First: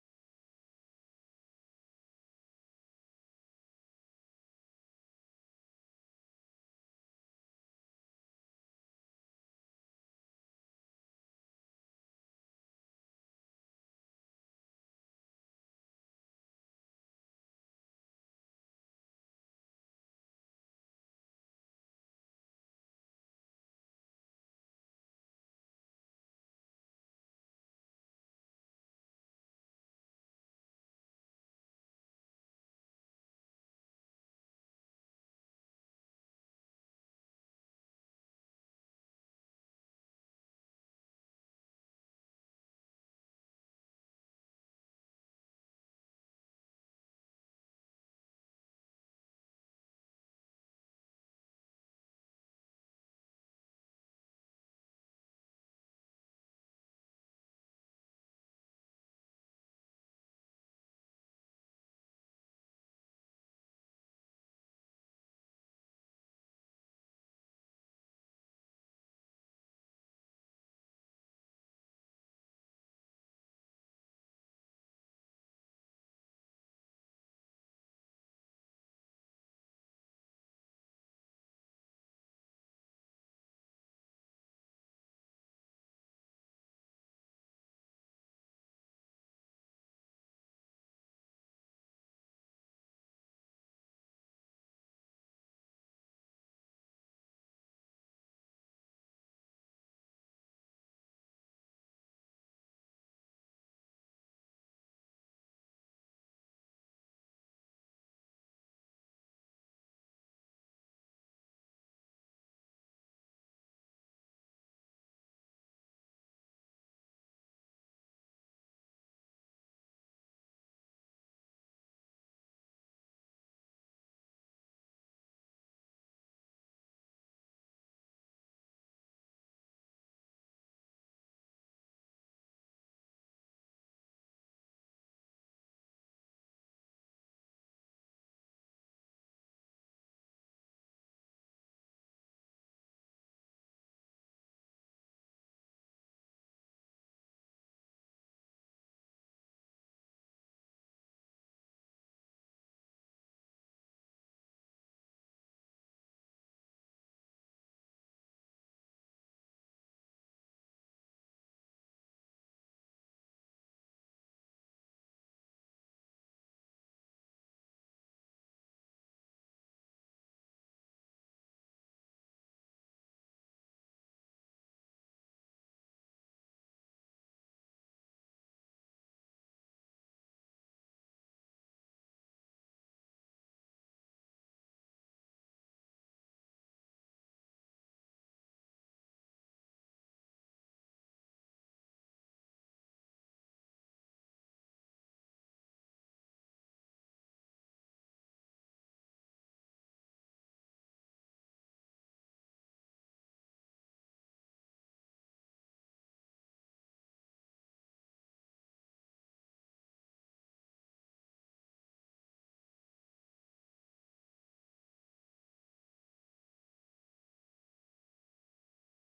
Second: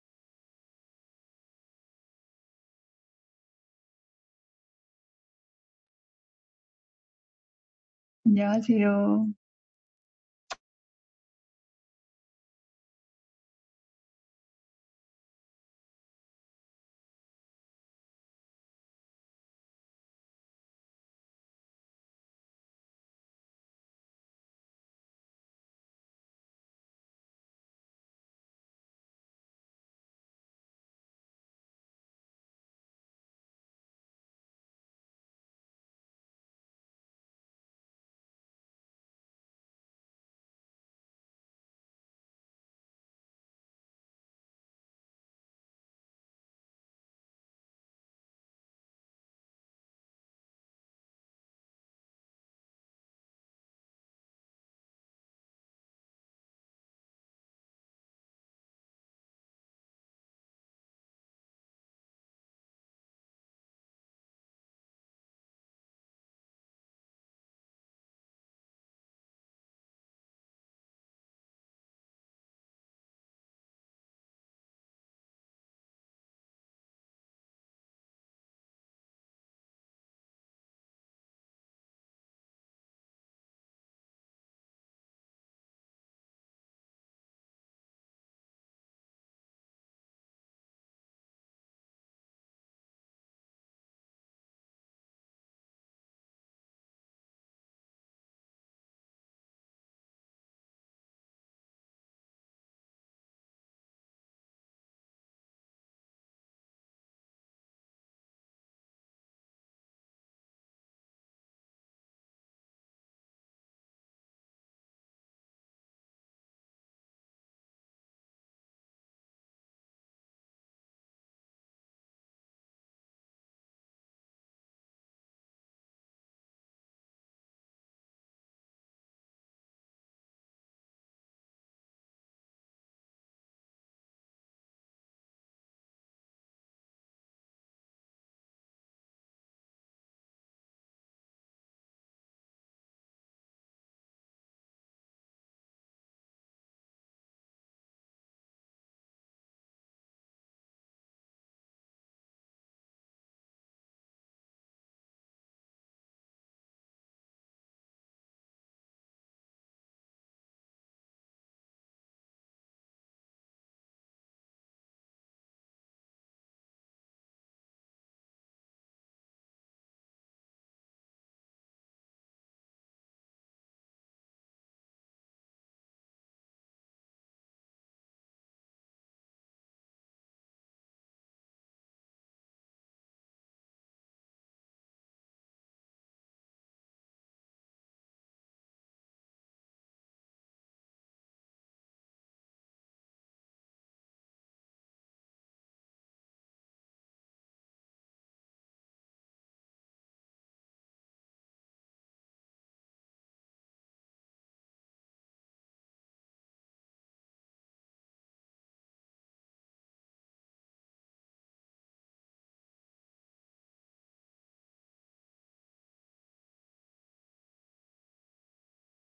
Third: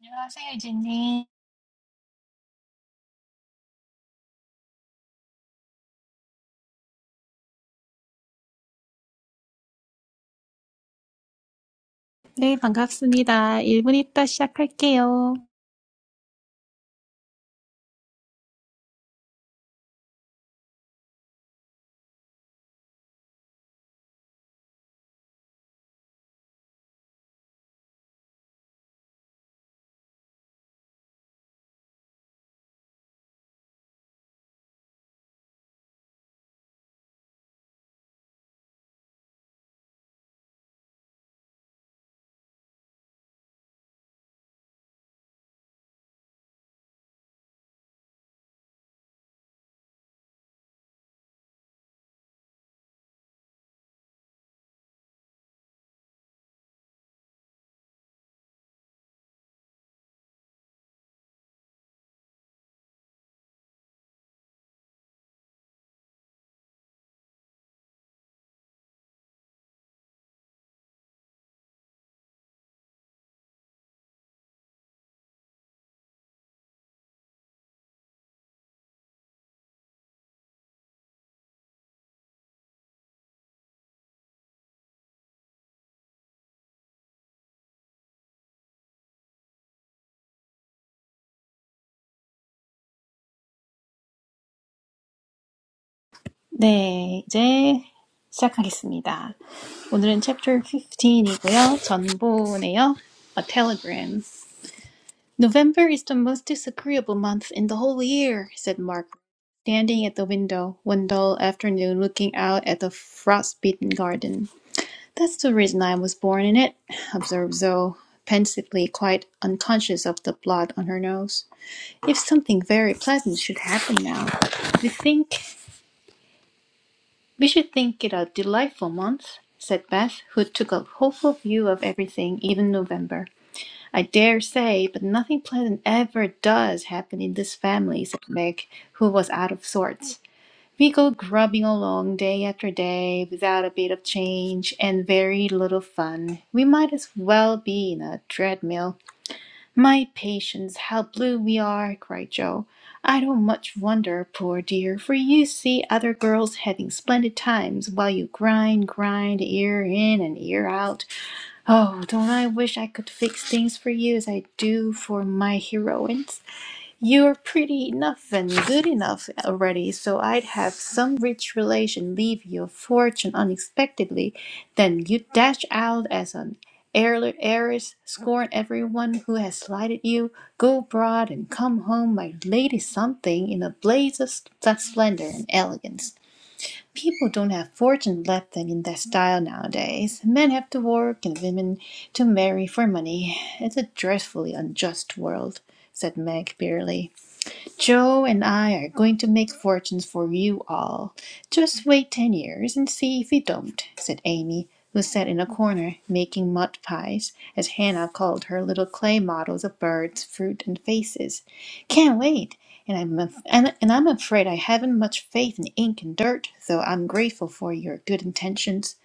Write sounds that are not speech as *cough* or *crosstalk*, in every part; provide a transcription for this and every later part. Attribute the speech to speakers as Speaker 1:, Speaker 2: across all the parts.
Speaker 1: 안녕하세요, 유진님.
Speaker 2: 안녕하세요.
Speaker 1: 네, 반갑습니다. 일 분 있다 시작할게요. 네, 이제 시작하겠습니다. 오늘은 chapter 15이고요. 전보네요. A telegram. November is the most disagreeable month in the whole year, said Mark, standing at the window one dull afternoon looking out at the frost-beaten garden. That's the reason I was born in it, observed Zoe, pensively, quite unconscious of the blood on her nose. If something very pleasant should happen now, we think we should think it a delightful month, said Beth, who took a hopeful view of everything, even November. I dare say, but nothing pleasant ever does happen in this family, said Meg, who was out of sorts. We go grubbing along day after day without a bit of change and very little fun. We might as well be in a treadmill My patience, how blue we are! cried Joe. I don't much wonder, poor dear, for you see other girls having splendid times while you grind, grind, ear in and ear out. Oh, don't I wish I could fix things for you as I do for my heroines? You're pretty enough and good enough already, so I'd have some rich relation leave you a fortune unexpectedly. Then you dash out as an heirl- heiress, scorn everyone who has slighted you, go abroad and come home my lady something in a blaze of s- splendor and elegance. People don't have fortune left them in that style nowadays. Men have to work and women to marry for money. It's a dreadfully unjust world, said Meg bitterly. Joe and I are going to make fortunes for you all. Just wait ten years and see if we don't, said Amy, who sat in a corner making mud pies, as Hannah called her little clay models of birds, fruit, and faces. Can't wait. And I'm, af- and, and I'm afraid I haven't much faith in ink and dirt, though I'm grateful for your good intentions.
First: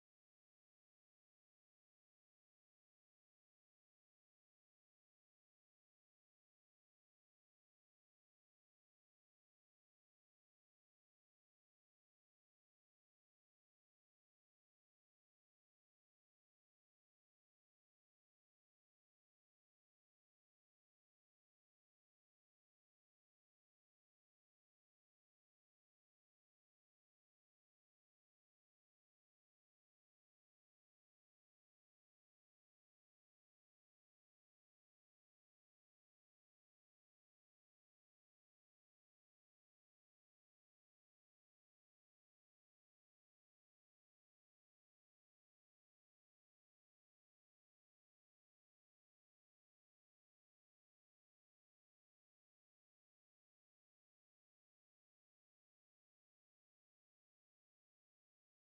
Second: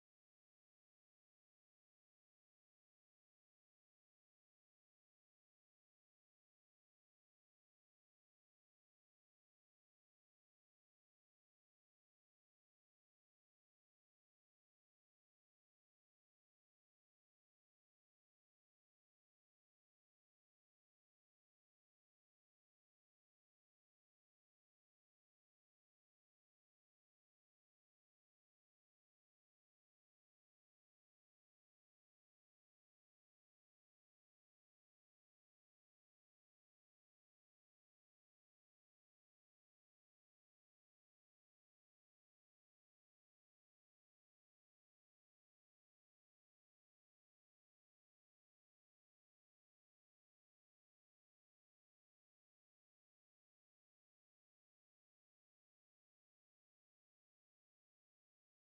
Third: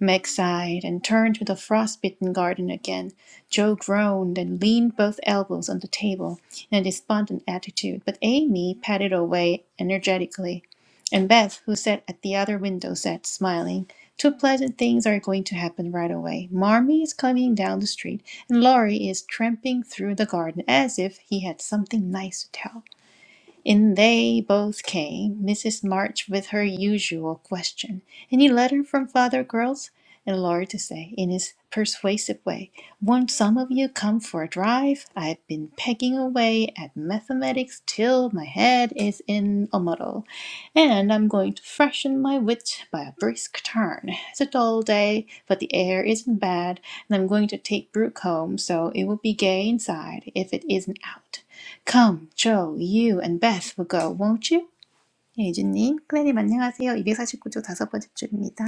Speaker 1: Meg sighed and turned to the frostbitten garden again. Joe groaned and leaned both elbows on the table in a despondent attitude, but Amy patted away energetically. And Beth, who sat at the other window, said, smiling, Two pleasant things are going to happen right away. Marmee is coming down the street, and Laurie is tramping through the garden as if he had something nice to tell. In they both came, Mrs. March with her usual question. Any letter from father, girls? And Laurie to say, in his persuasive way, Won't some of you come for a drive? I've been pegging away at mathematics till my head is in a muddle, and I'm going to freshen my wit by a brisk turn. It's a dull day, but the air isn't bad, and I'm going to take Brooke home, so it will be gay inside if it isn't out. Come, Joe, you and Beth will go, won't you? 예유진님, 클레님 안녕하세요. 249조 다섯 번째 줄입니다.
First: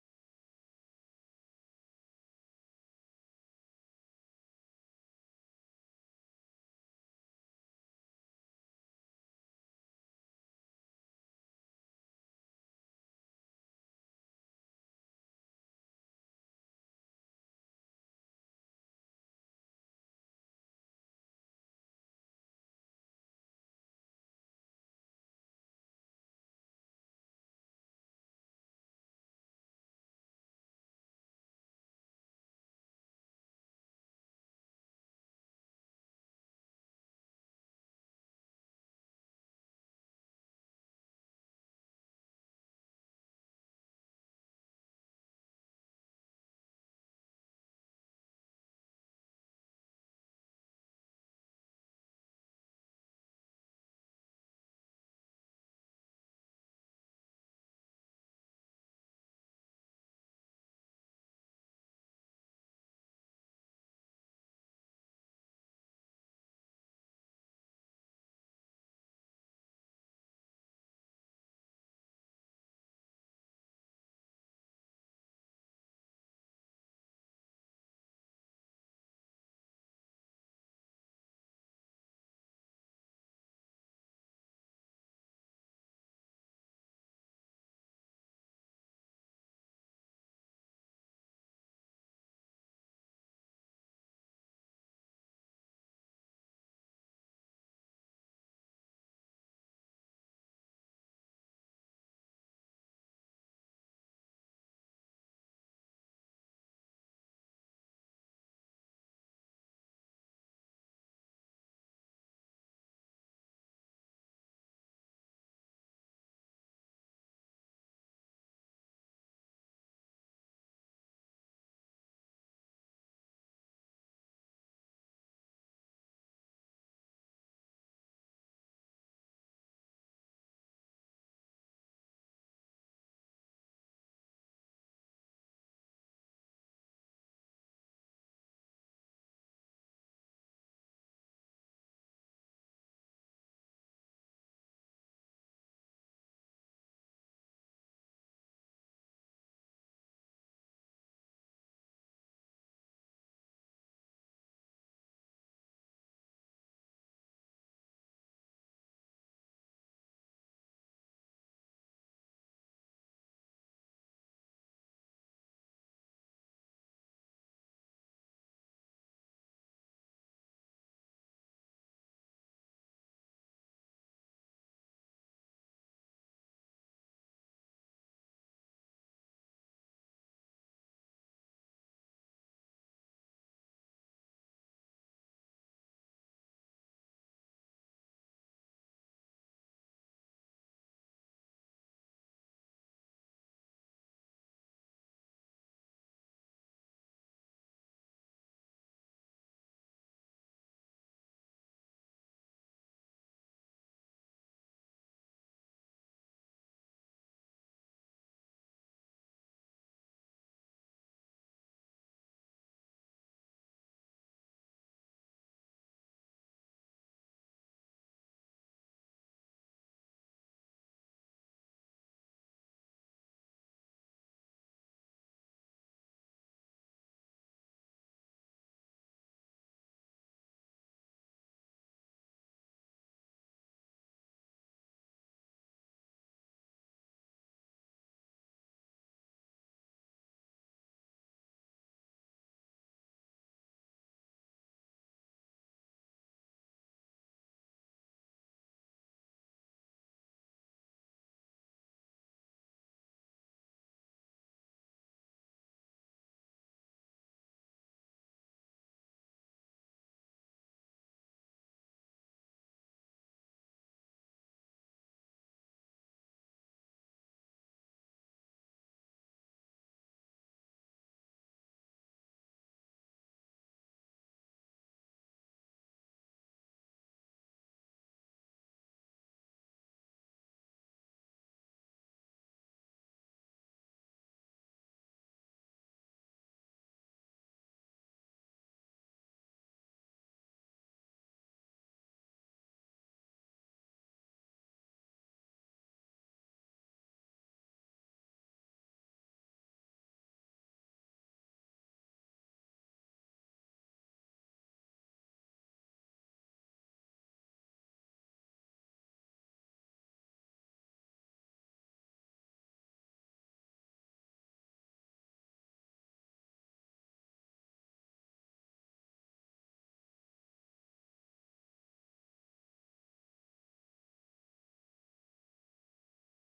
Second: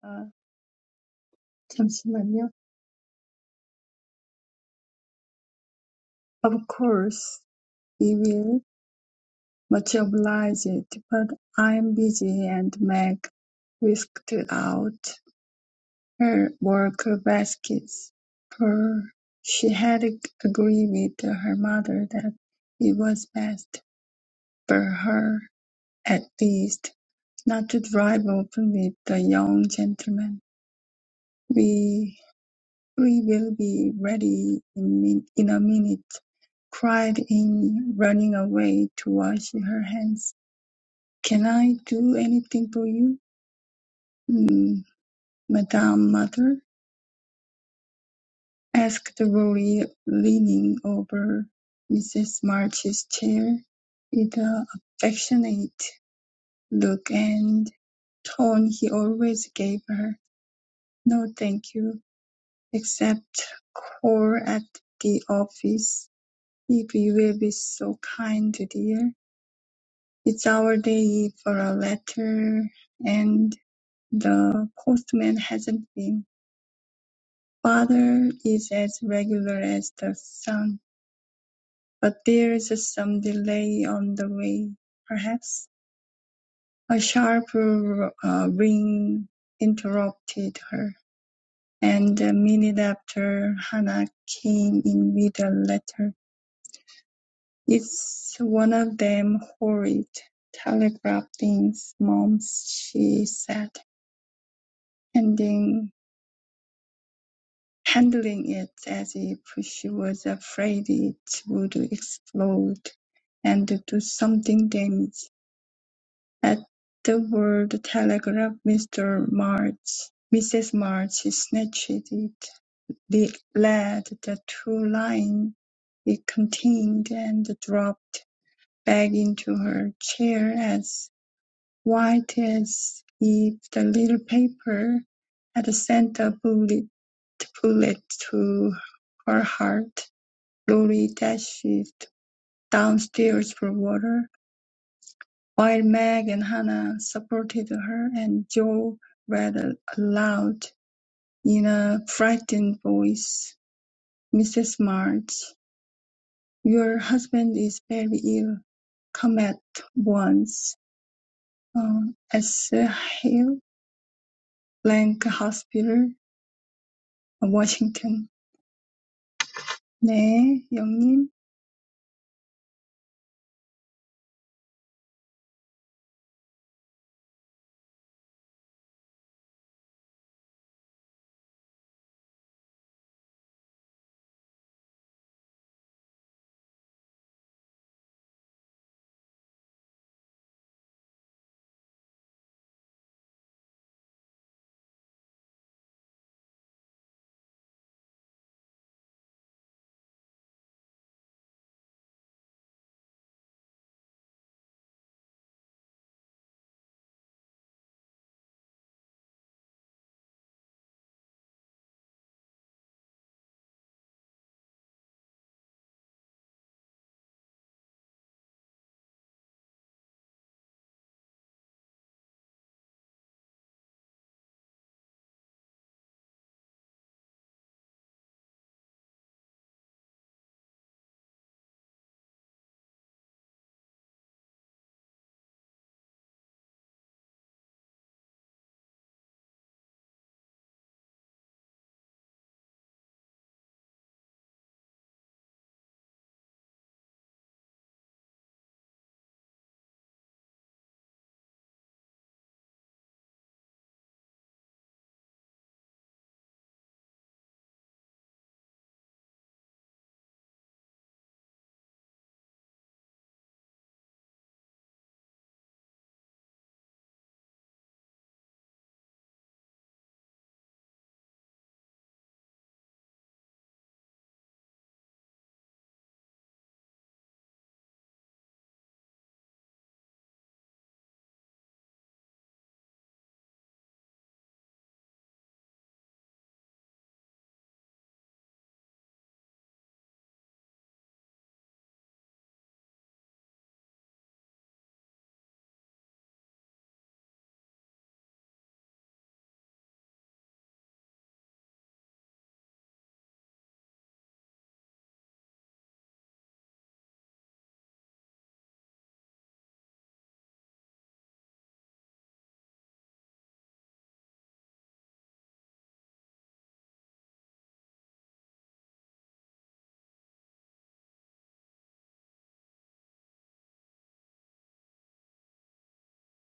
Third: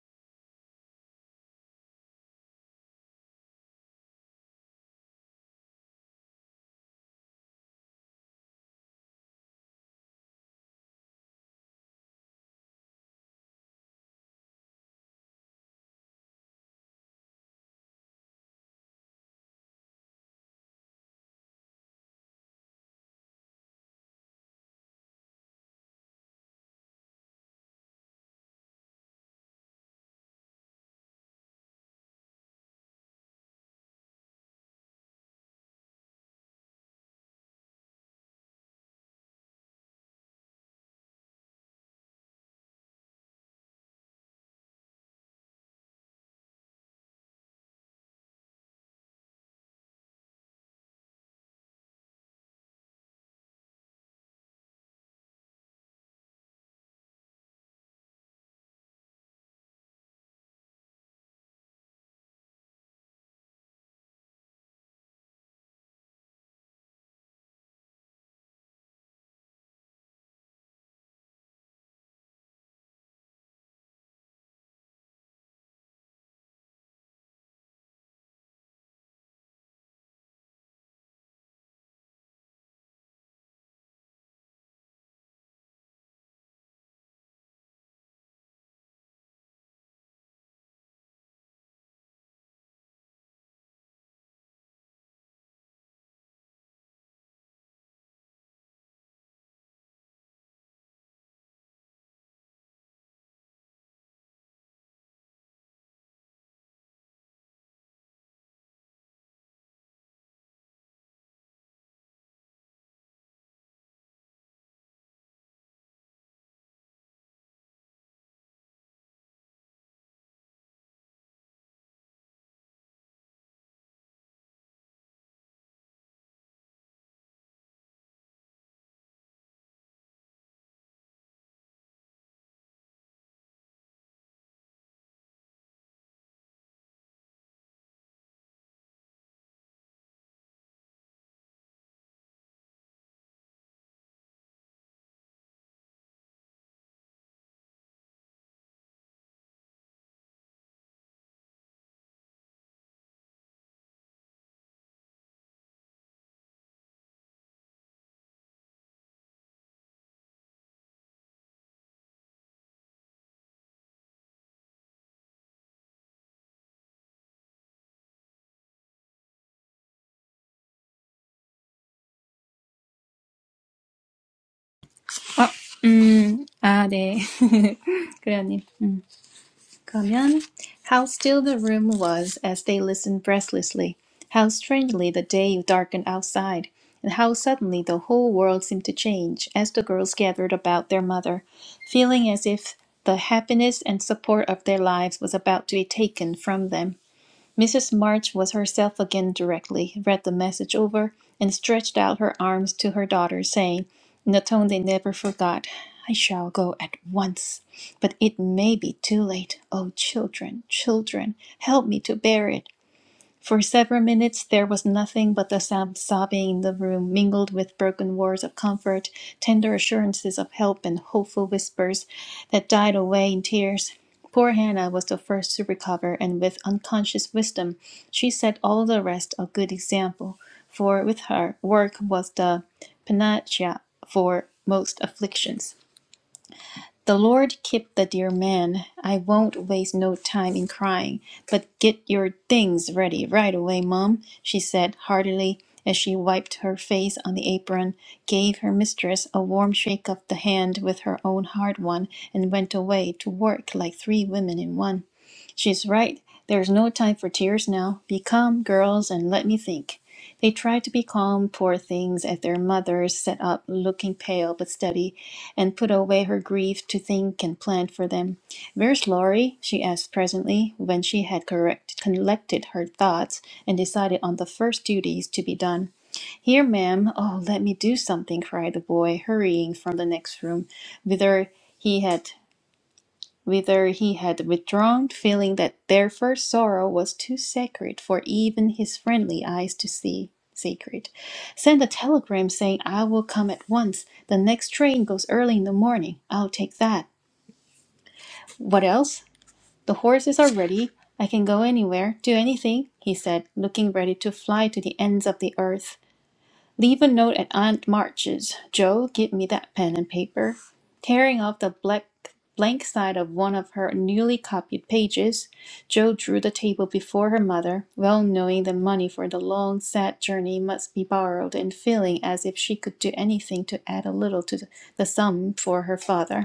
Speaker 2: 아, 잠시만요. Of course, we will. Much obliged, but I'm busy and Meg whisked out her work baskets, for she had ag- agreed with her mother that it was best for her, at least, not to drive open with the young gentleman. We will be ready in, min- in a minute, cried Amy, running away to wash her hands. Can I do anything for you, mm, Madame Mother? asked Rory, leaning over Mrs. March's chair with the affectionate look and tone he always gave her. No, thank you, except call at the office If you will be so kind, dear. It's our day for a letter, and the postman hasn't been. Father is as regular as the sun, but there's some delay on the way, perhaps. A sharp uh, ring interrupted her, and a minute after Hannah came in with a letter. It's one of them horrid telegraph things, Mom," she said, handing, handling it as if she was afraid it would explode and do something damage. At the word telegraph, Mr. March, Mrs. March snatched it, le- read the two lines it contained, and dropped back into her chair as. White as if the little paper had sent a bullet bullet to her heart. Lori dashed downstairs for water, while Meg and Hannah supported her, and Joe read aloud in a frightened voice, "Mrs. March, your husband is very ill. Come at once. Uh, S. Hill Blank Hospital. 워싱턴. 네, 영님.
Speaker 1: 어, 음, 아, 네. *laughs* 클레어님. 음. 그러면 How still the room was as they listened breathlessly. How strangely the day darkened outside. And how suddenly the whole world seemed to change as the girls gathered about their mother, feeling as if the happiness and support of their lives was about to be taken from them. Mrs. March was herself again directly, read the message over, and stretched out her arms to her daughter, saying, in a tone they never forgot, I shall go at once, but it may be too late. Oh, children, children, help me to bear it. For several minutes there was nothing but the sob- sobbing in the room, mingled with broken words of comfort, tender assurances of help, and hopeful whispers that died away in tears. Poor Hannah was the first to recover, and with unconscious wisdom, she set all the rest a good example. For with her, work was the panacea for most afflictions. The Lord keep the dear man. I won't waste no time in crying, but get your things ready right away, Mum, she said heartily as she wiped her face on the apron, gave her mistress a warm shake of the hand with her own hard one, and went away to work like three women in one. She's right. There's no time for tears now. Be calm, girls, and let me think. They tried to be calm, poor things, as their mothers sat up, looking pale but steady, and put away her grief to think and plan for them. Where's Laurie? she asked presently, when she had correct, collected her thoughts and decided on the first duties to be done. Here, ma'am. Oh, let me do something, cried the boy, hurrying from the next room, whither he had whither he had withdrawn, feeling that their first sorrow was too sacred for even his friendly eyes to see. Sacred. Send a telegram saying, I will come at once. The next train goes early in the morning. I'll take that. What else? The horses are ready. I can go anywhere, do anything, he said, looking ready to fly to the ends of the earth. Leave a note at Aunt March's. Joe, give me that pen and paper. Tearing off the black, blank side of one of her newly copied pages, Joe drew the table before her mother, well knowing the money for the long, sad journey must be borrowed, and feeling as if she could do anything to add a little to the sum for her father.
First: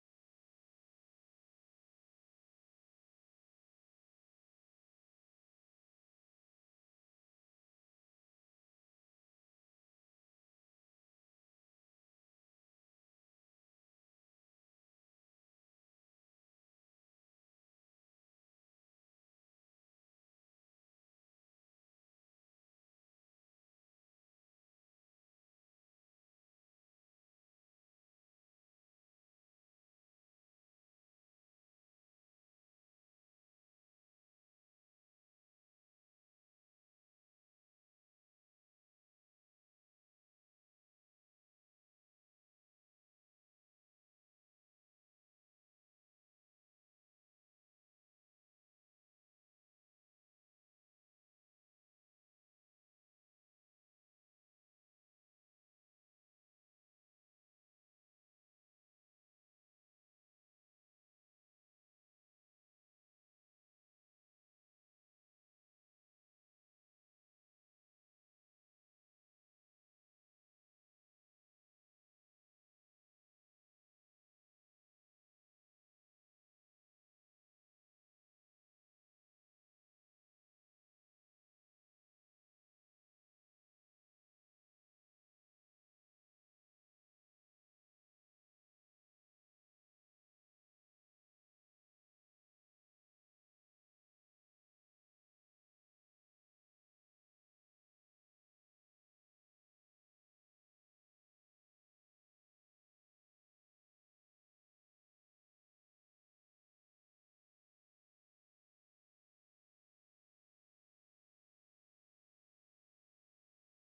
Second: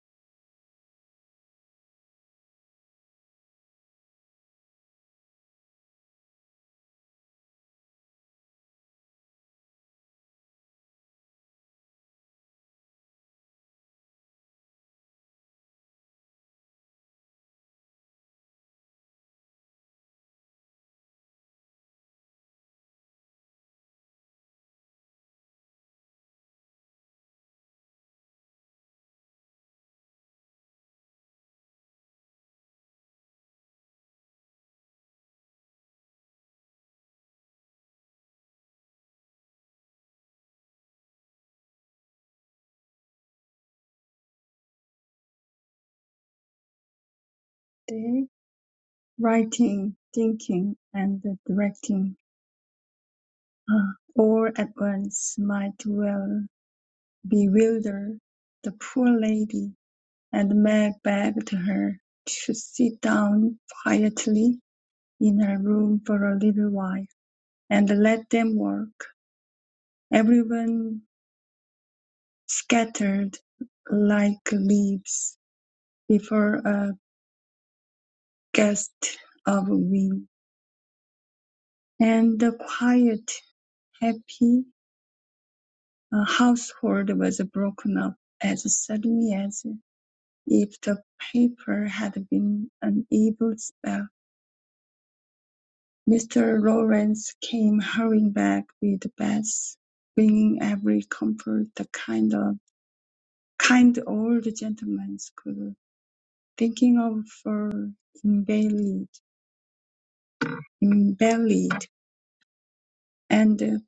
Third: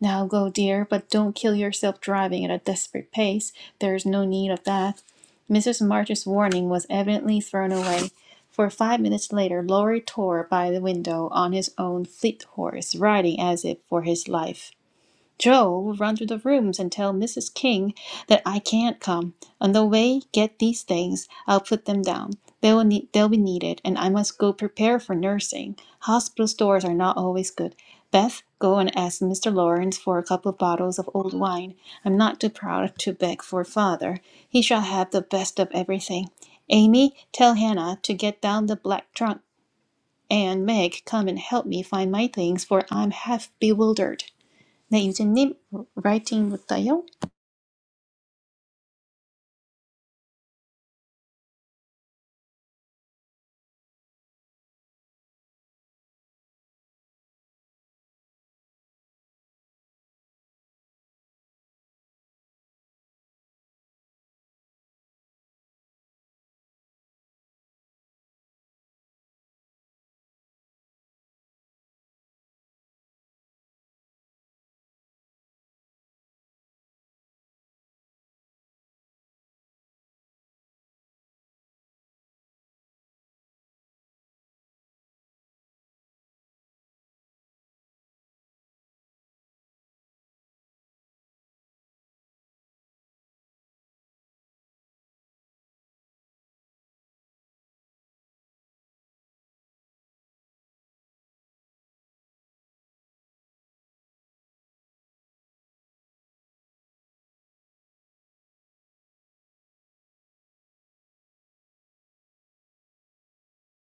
Speaker 1: Now go, dear, but don't kill yourself driving at a desperate pace. There is no need of that. Mrs. March's warning was evidently thrown away, for five minutes later Lorry tore by the window on his own fleet horse, riding as if for his life. Joe will run through the rooms and tell Mrs. King that I can't come. On the way, get these things. I'll put them down. They will need, they'll be needed, and I must go prepare for nursing. Hospital stores are not always good. Beth, go and ask Mr. Lawrence for a couple of bottles of old wine. I'm not too proud to beg for father. He shall have the best of everything. Amy, tell Hannah to get down the black trunk. And Meg, come and help me find my things, for I'm half bewildered. 네, 유진님, 라이팅부터요?
Speaker 2: 네. Writing, thinking, and directing. 아, all at once might well bewilder the poor lady, and Meg begged her to sit down quietly in her room for a little while and let them work. Everyone scattered like leaves before a gust of wind, and the quiet Happy uh, household was broken up as suddenly as if the paper had been an evil spell. Mr. Lawrence came hurrying back with Bess, bringing every comfort the kind of kind old gentleman could thinking of for invalid, invalid, and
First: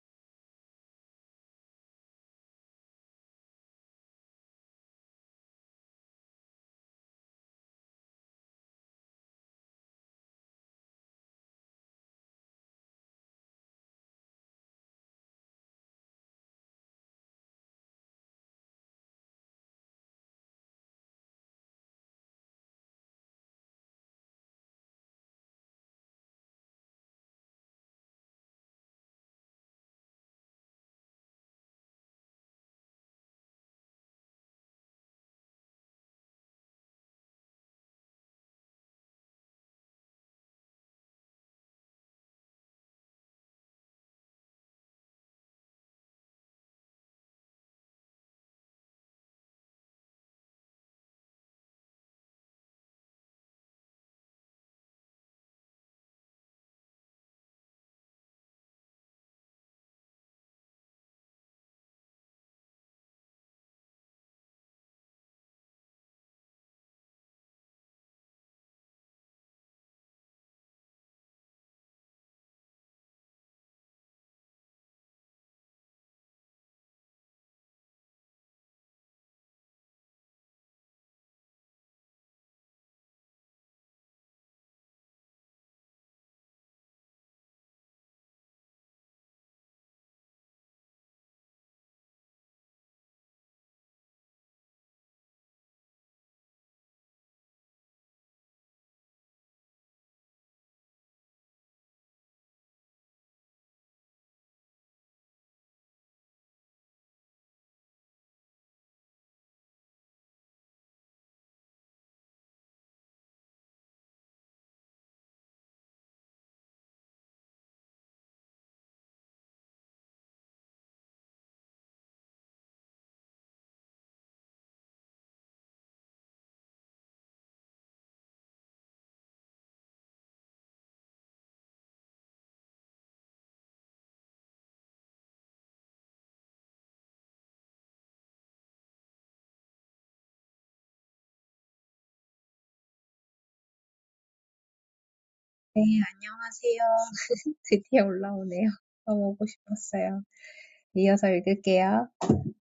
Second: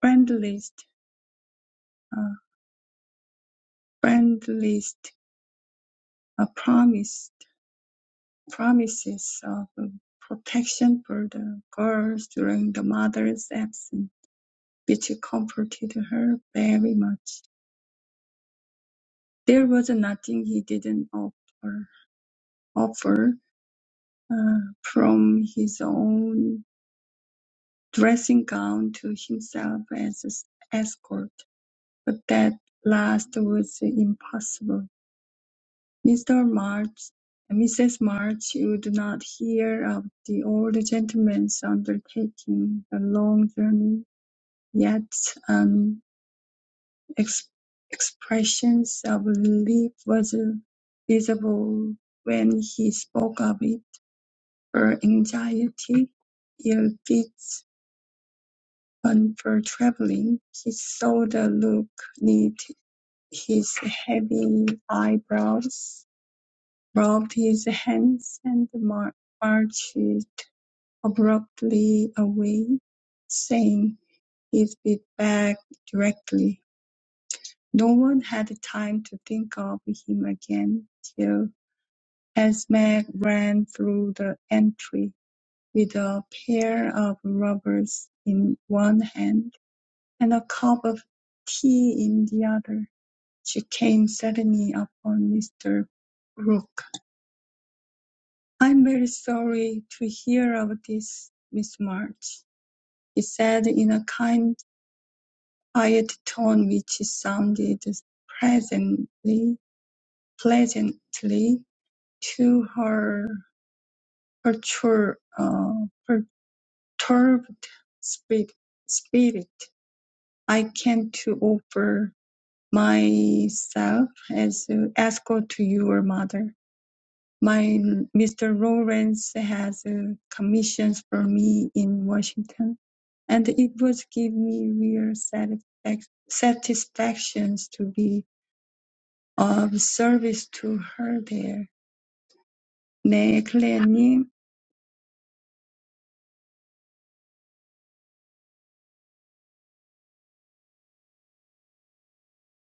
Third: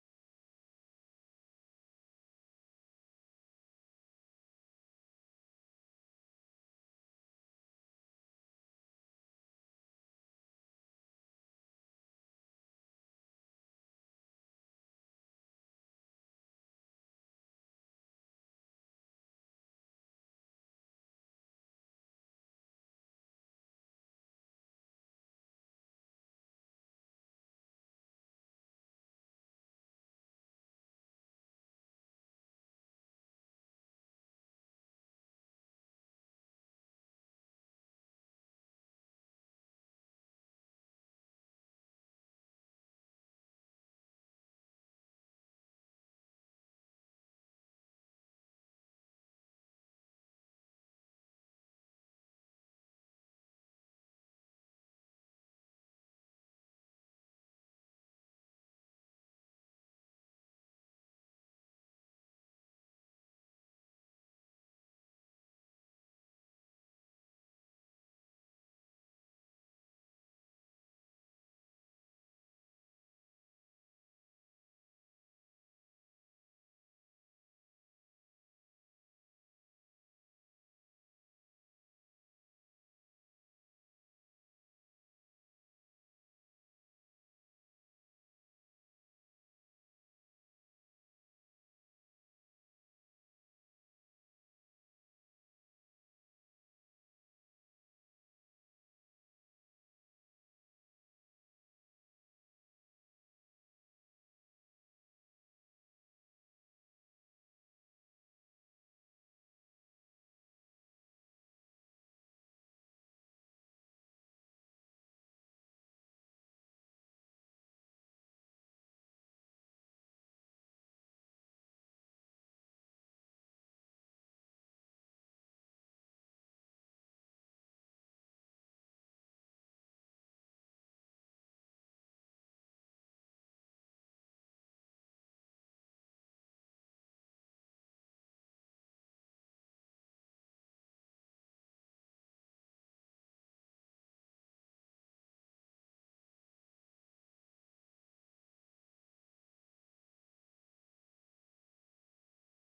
Speaker 2: friendliest, uh, friendliest a promise. promises of protection for the girls during the mother's absence, which comforted her very much. There was nothing he didn't offer, offer uh, from his own dressing gown to himself as an escort, but that last was impossible. Mr. March Mrs. March would not hear of the old gentleman's undertaking the long journey Yet an ex- expression of relief was visible when he spoke of it. Her anxiety, ill fits, on for traveling, he saw the look knit his heavy eyebrows, rubbed his hands, and mar- marched abruptly away, saying, "He'll be back directly." No one had time to think of him again till Esme ran through the entry with a pair of rubbers in one hand and a cup of tea in the other. She came suddenly upon Mr. Brooke. "I'm very sorry to hear of this, Miss March," he said in a kind, quiet tone which sounded presently, pleasantly. to her pertur- uh, perturbed spirit, spirit, I came to offer myself as a escort to your mother. My Mr. Lawrence has uh, commissions for me in Washington, and it was give me real satisfac- satisfactions to be of service to her there. 네, 클레어님.
Speaker 3: 네, 안녕하세요. *laughs* 드디어 올라오네요. 너무 오고 싶었어요. 이어서 읽을게요.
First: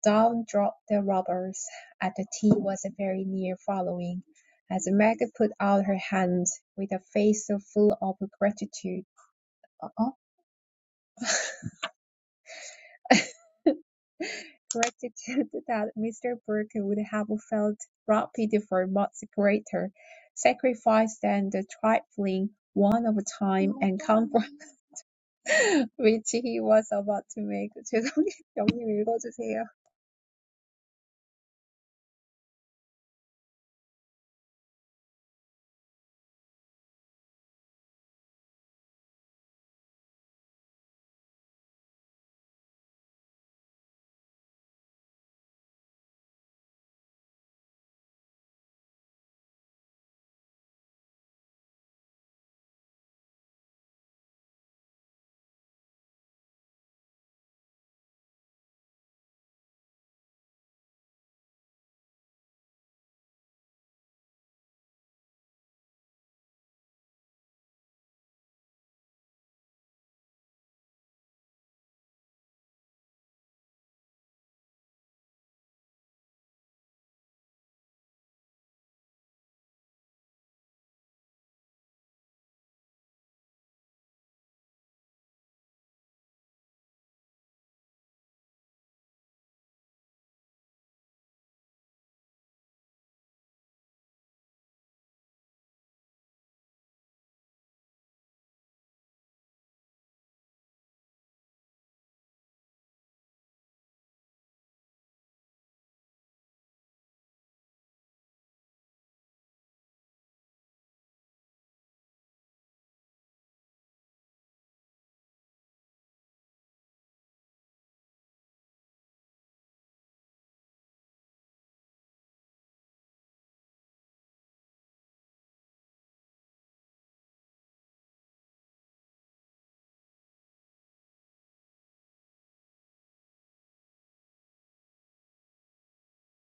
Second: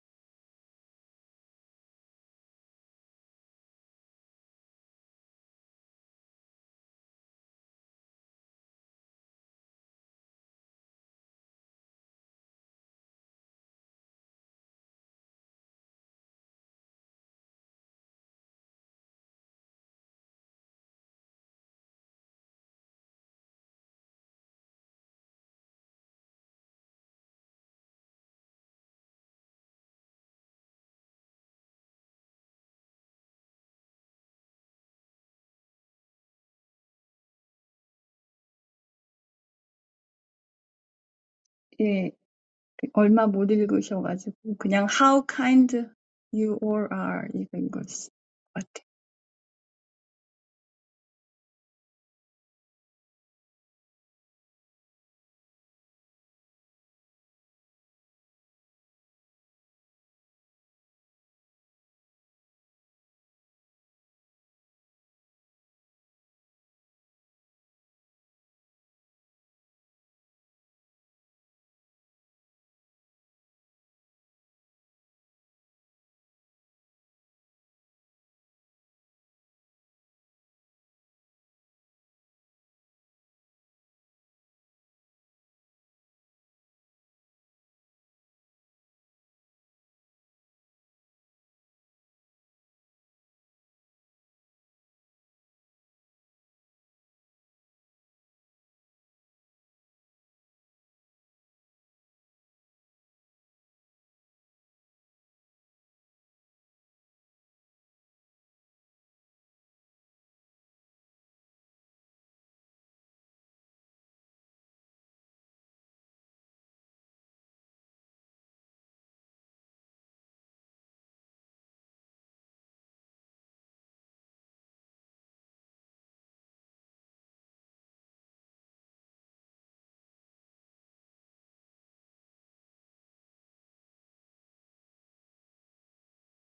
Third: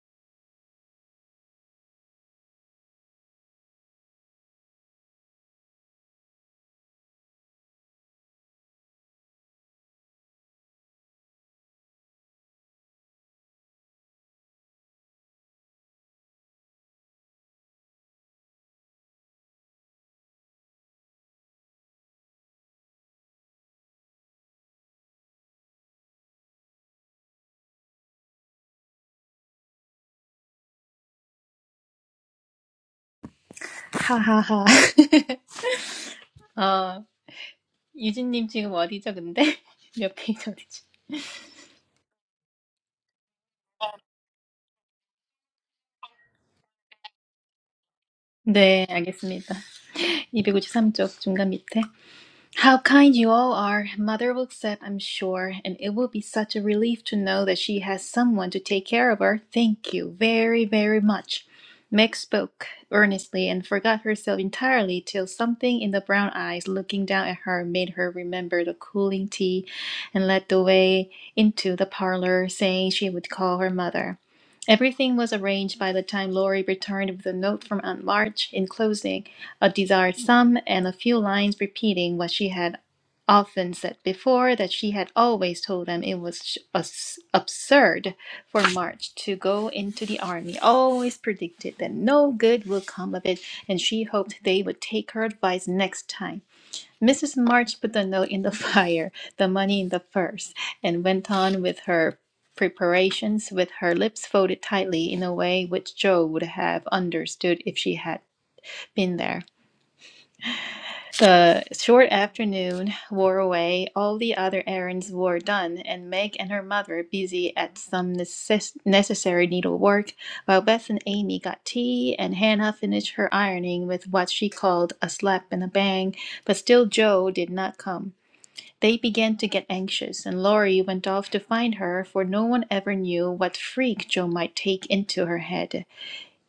Speaker 3: Down dropped the robbers, and the tea was very near following, as Meg put out her hand with a face so full of gratitude. Uh-oh. *laughs* gratitude that Mr. Brooke would have felt rapid for much greater sacrifice than the trifling one of time and comfort. *laughs* which he was about to make. *laughs* 죄송해요. 영님 읽어주세요.
Speaker 1: 하하하. *laughs* 어, 유진님 지금 어디죠, 근데? *laughs* 몇 페이지 어디지?
Speaker 2: 얼마 못 읽으셔가지고 그냥 How kind you all are 읽은 것 같아요.
Speaker 1: 네, 알겠습니다. 253쪽 중간 밑에. How kind you all are. Mother will accept, I'm sure, and it will be such a relief to know that she has someone to take care of her. Thank you very, very much. Meg spoke earnestly and forgot herself entirely till something in the brown eyes looking down at her made her remember the cooling tea and led the way into the parlor, saying she would call her mother. Everything was arranged by the time Laurie returned with a note from Aunt March, enclosing a desired sum, and a few lines repeating what she had often said before that she had always told them it was absurd for March to go into the army, always predicted that no good would come of it, and she hoped they would take her advice next time. Mrs. March put the note in the *laughs* fire, the money in the purse, and went on with her preparations with her lips folded tightly in a way which Joe would have understood if she had been there. The short afternoon wore away, all the other errands were done, and Meg and her mother busy at some necess- necessary needlework, while Beth and Amy got tea, and Hannah finished her ironing with what she called a slap and a bang, but still Joe did not come. They began to get anxious, and Laurie went off to find her, for no one ever knew what freak Joe might take into her head.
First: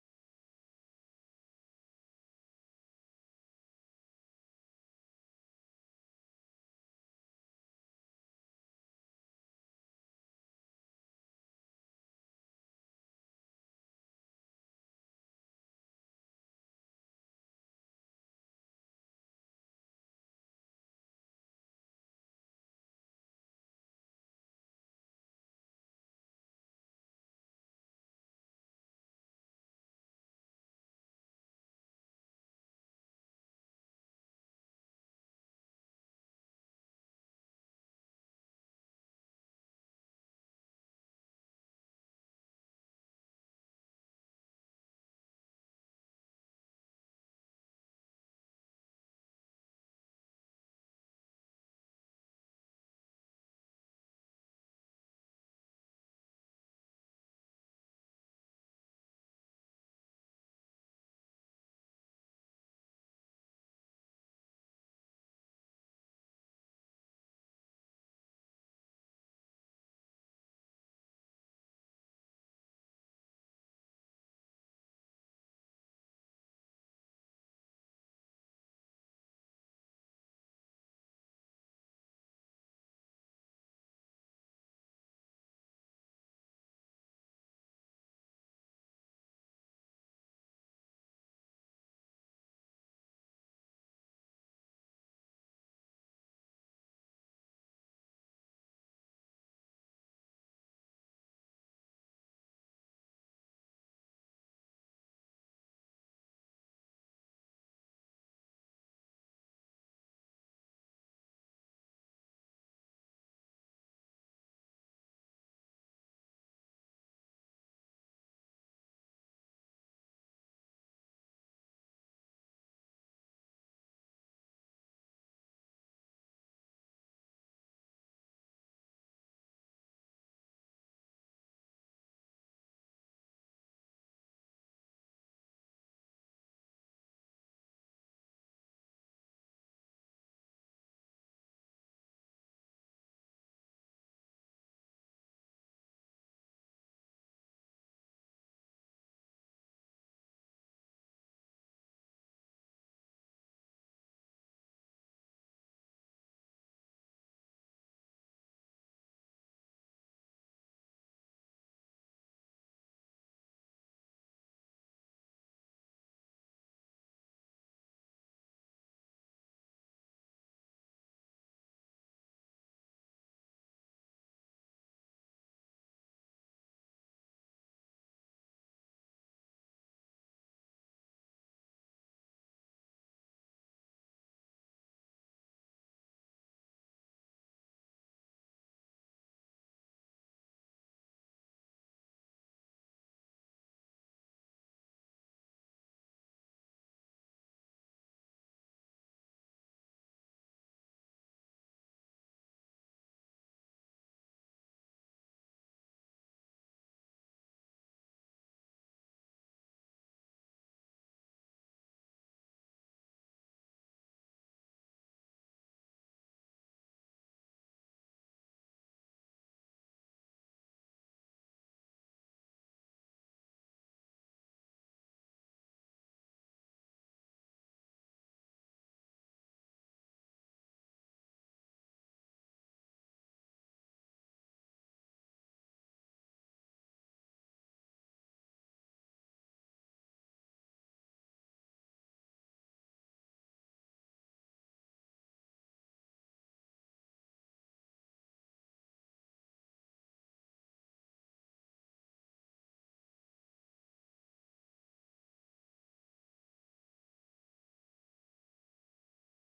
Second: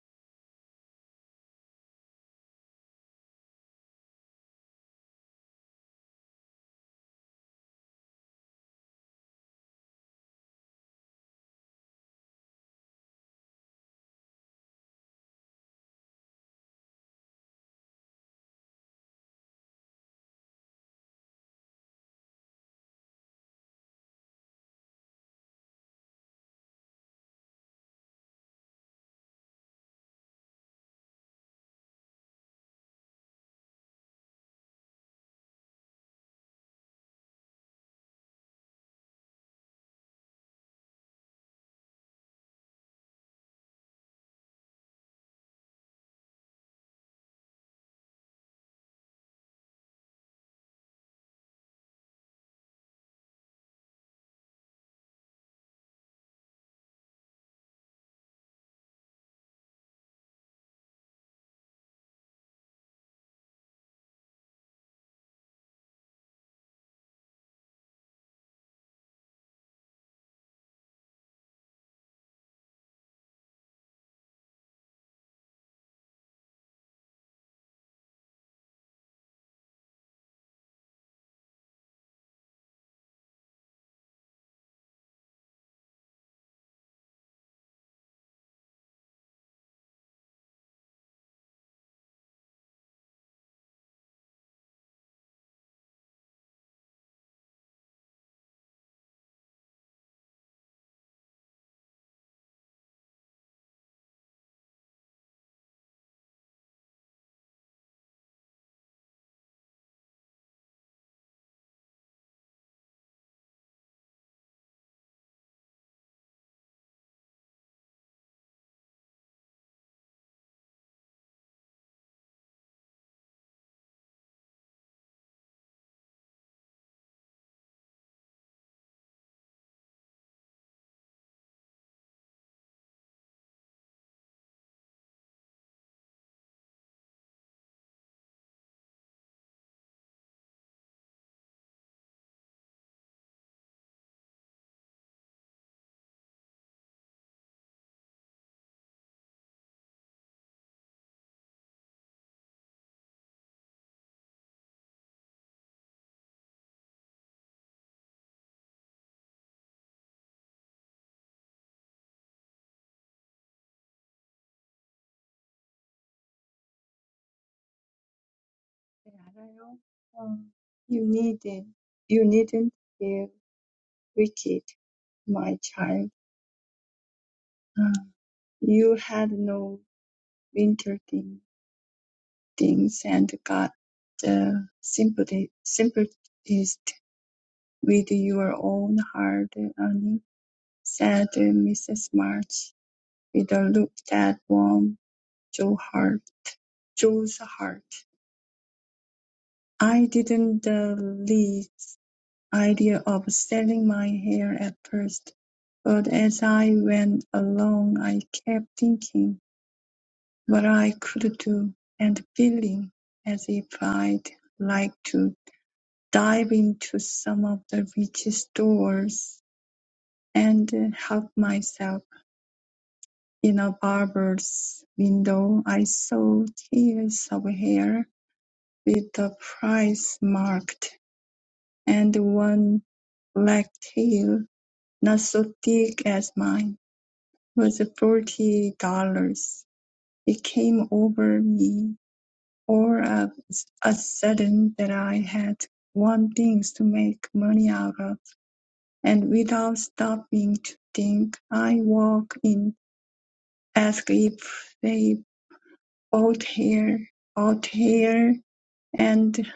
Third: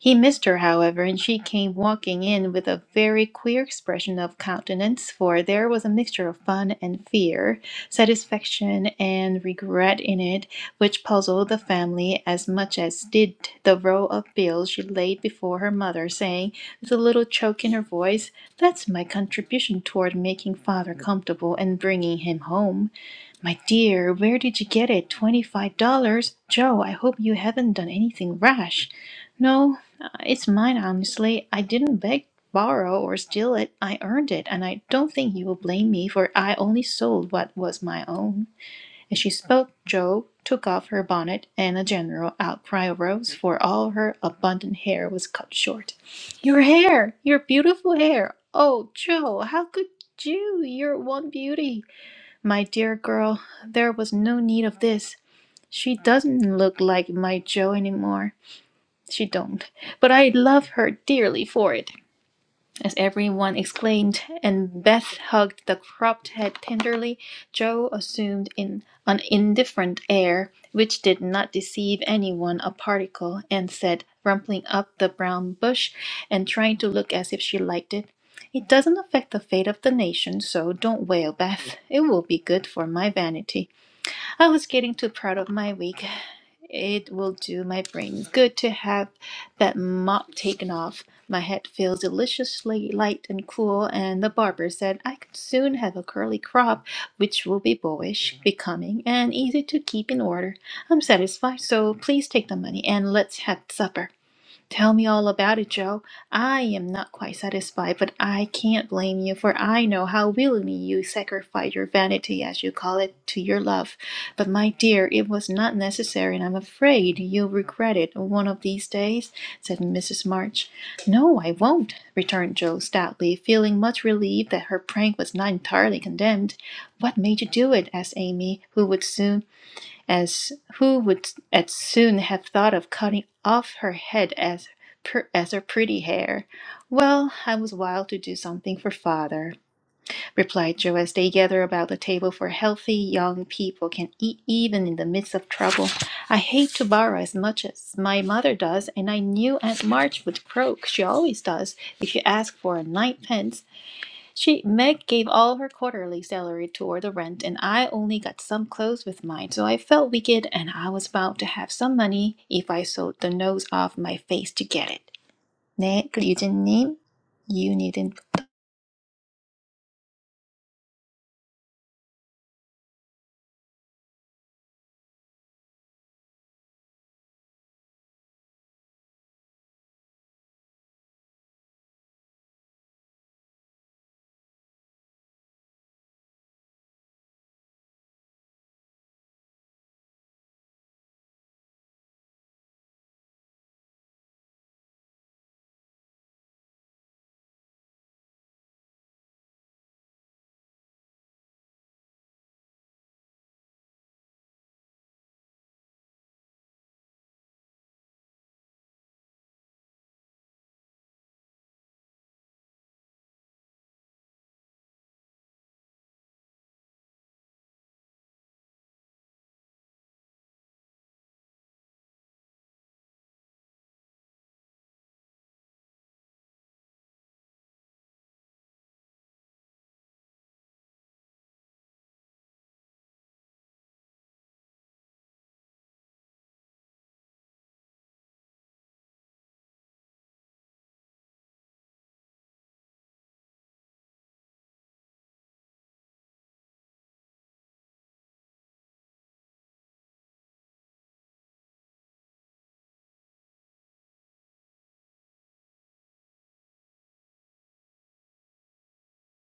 Speaker 1: He missed her, however, and she came walking in with a very queer expression of countenance, for there was a mixture of fun and fear, satisfaction and regret in it, which puzzled the family as much as did the roll of bills she laid before her mother, saying, with a little choke in her voice, That's my contribution toward making father comfortable and bringing him home. "My dear, where did you get it? Twenty five dollars! Joe, I hope you haven't done anything rash." "No, uh, it's mine honestly. I didn't beg, borrow, or steal it. I earned it, and I don't think you will blame me, for I only sold what was my own." As she spoke, Joe took off her bonnet, and a general outcry arose, for all her abundant hair was cut short. "Your hair! Your beautiful hair! Oh, Joe, how could you? You're one beauty!" My dear girl, there was no need of this. She doesn't look like my Jo anymore. She don't. But I love her dearly for it, as everyone exclaimed, and Beth hugged the cropped head tenderly. Jo assumed in an indifferent air, which did not deceive anyone a particle, and said, rumpling up the brown bush and trying to look as if she liked it, it doesn't affect the fate of the nation, so don't wail, Beth. It will be good for my vanity. I was getting too proud of my wig. It will do my brain good to have that mop taken off. My head feels deliciously light and cool, and the barber said I could soon have a curly crop, which will be boyish, becoming, and easy to keep in order. I'm satisfied, so please take the money and let's have supper. Tell me all about it, Joe. I am not quite satisfied, but I can't blame you, for I know how willingly you sacrificed your vanity, as you call it, to your love. But, my dear, it was not necessary, and I'm afraid you'll regret it one of these days, said Mrs. March. No, I won't, returned Joe stoutly, feeling much relieved that her prank was not entirely condemned. What made you do it? asked Amy, who would soon as who would as soon have thought of cutting off her head as per, as her pretty hair. Well, I was wild to do something for father, replied Joe as they gathered about the table for healthy young people can eat even in the midst of trouble. I hate to borrow as much as my mother does, and I knew Aunt March would croak. She always does if you ask for a ninepence she Meg gave all her quarterly salary toward the rent, and I only got some clothes with mine, so I felt wicked, and I was bound to have some money if I sewed the nose off my face to get it. 네, 그 유진님, you needn't.
Speaker 2: 네, 알아요. 어, you needn't, you needn't feel wicked, my child. 아, You had no winter thing, things and got the sympathy, sympathist with your own hard earning, said Mrs. March with a look that warmed Joe's heart. Joe's heart. I didn't the least idea of selling my hair at first, but as I went along, I kept thinking what I could do and feeling as if I'd like to dive into some of the richest stores and help myself. In a barber's window, I saw tiers of hair with the price marked. And one black tail, not so thick as mine, was forty dollars. It came over me all of a sudden that I had one thing to make money out of, and without stopping to think, I walked in, asked if they bought hair, bought hair, and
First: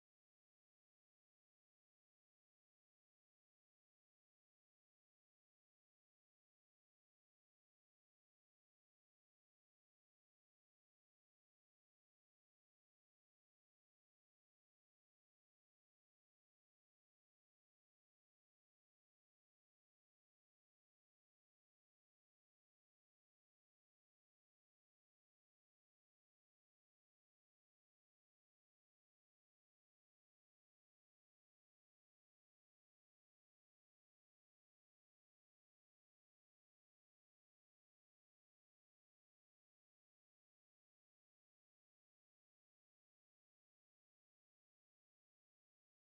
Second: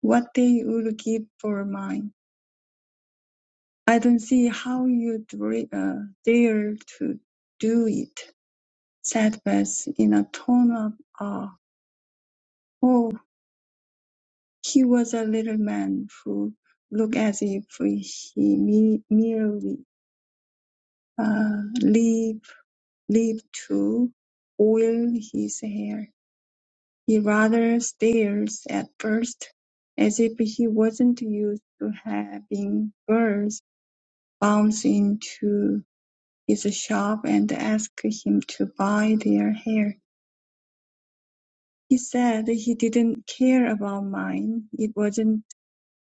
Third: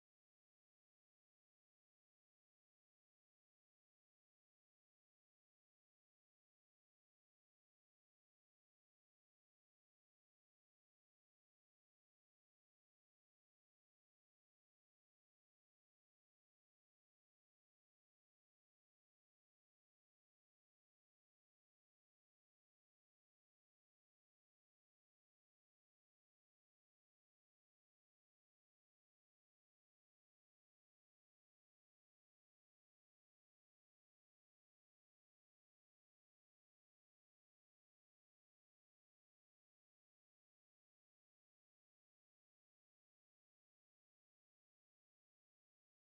Speaker 2: what they would give for mine. "I don't see how you dare uh, dare to do it," said Beth in a tone of awe. Oh, he was a little man who looked as if he me- merely uh, lived, lived to oil his hair. He rather stares at first, as if he wasn't used to having girls bounce into his shop and asked him to buy their hair. He said he didn't care about mine. It wasn't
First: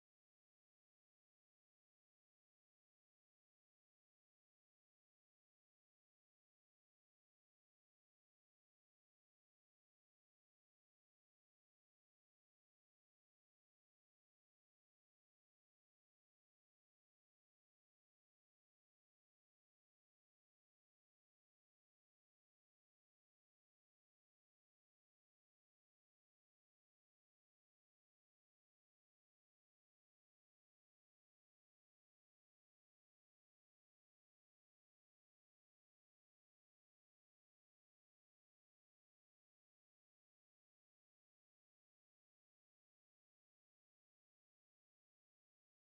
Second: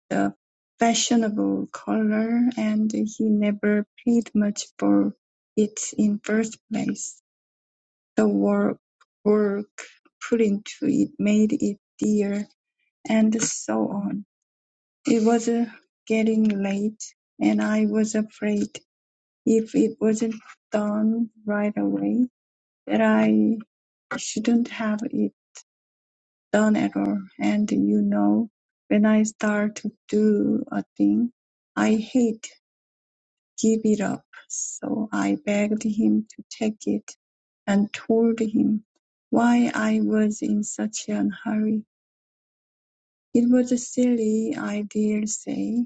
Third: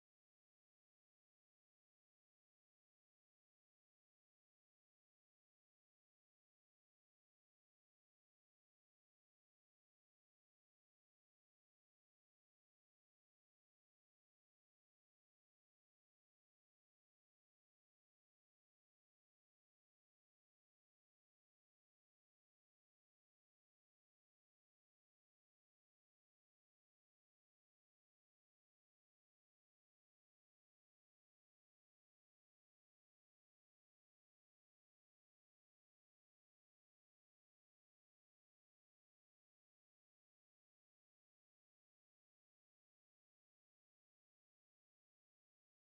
Speaker 2: a fashionable color and he never paid much for it in first place. The work, work put into it made it dear and so on. It was uh, getting late and I was afraid if it wasn't done right away that I shouldn't have it done at all. And you know, when I start to do a thing, I hate give it up. So I begged him to take it and told him why I was in such a hurry. It was a silly, I dare say,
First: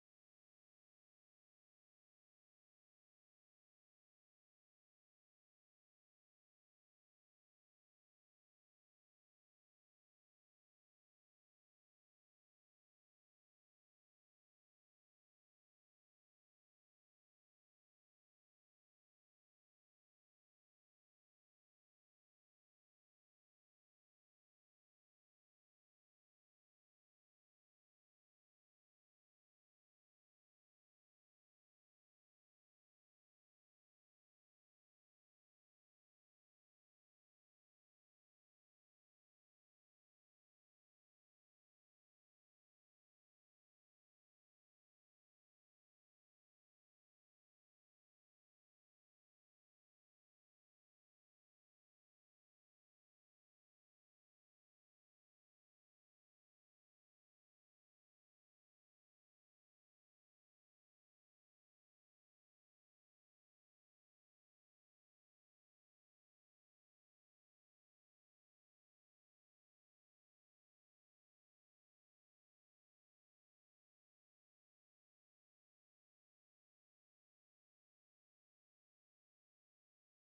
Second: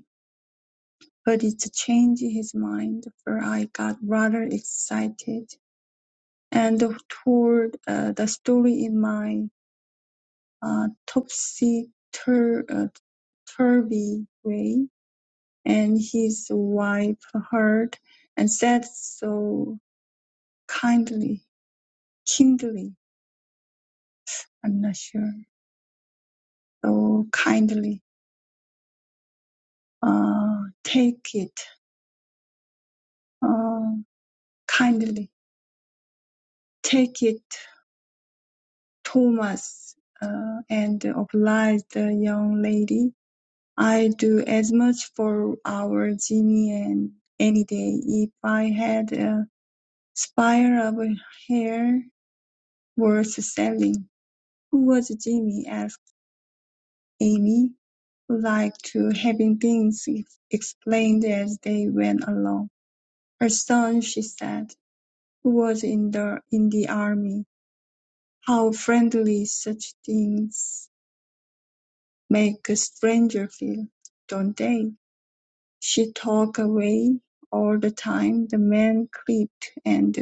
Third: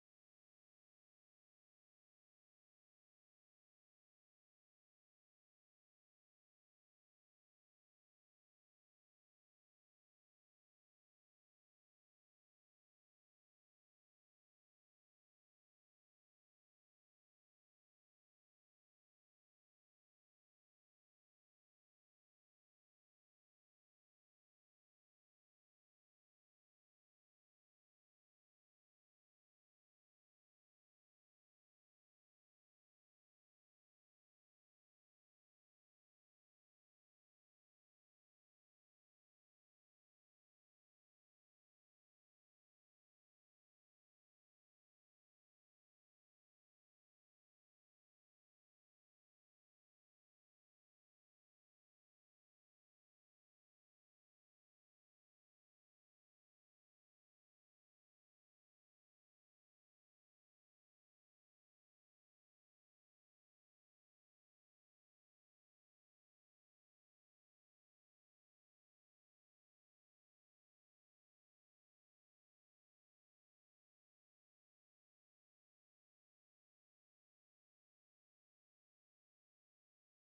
Speaker 2: but it changed his mind, for I got rather excited and told uh, the story in my. uh, topsy-tur- uh, turvy way, and his wife heard and said so kindly, kindly, I'm not sure, so kindly, uh, take it, uh, kindly, take it, Thomas, uh, and obliged the young lady. I do as much for our Jimmy and any day if I had. uh, Spire of hair were selling. "Who was Jimmy?" asked Amy, who liked to having things explained as they went along. Her son," she said, "who was in the in the army. How friendly such things make a stranger feel, don't they?" She talked away all the time. The man clipped and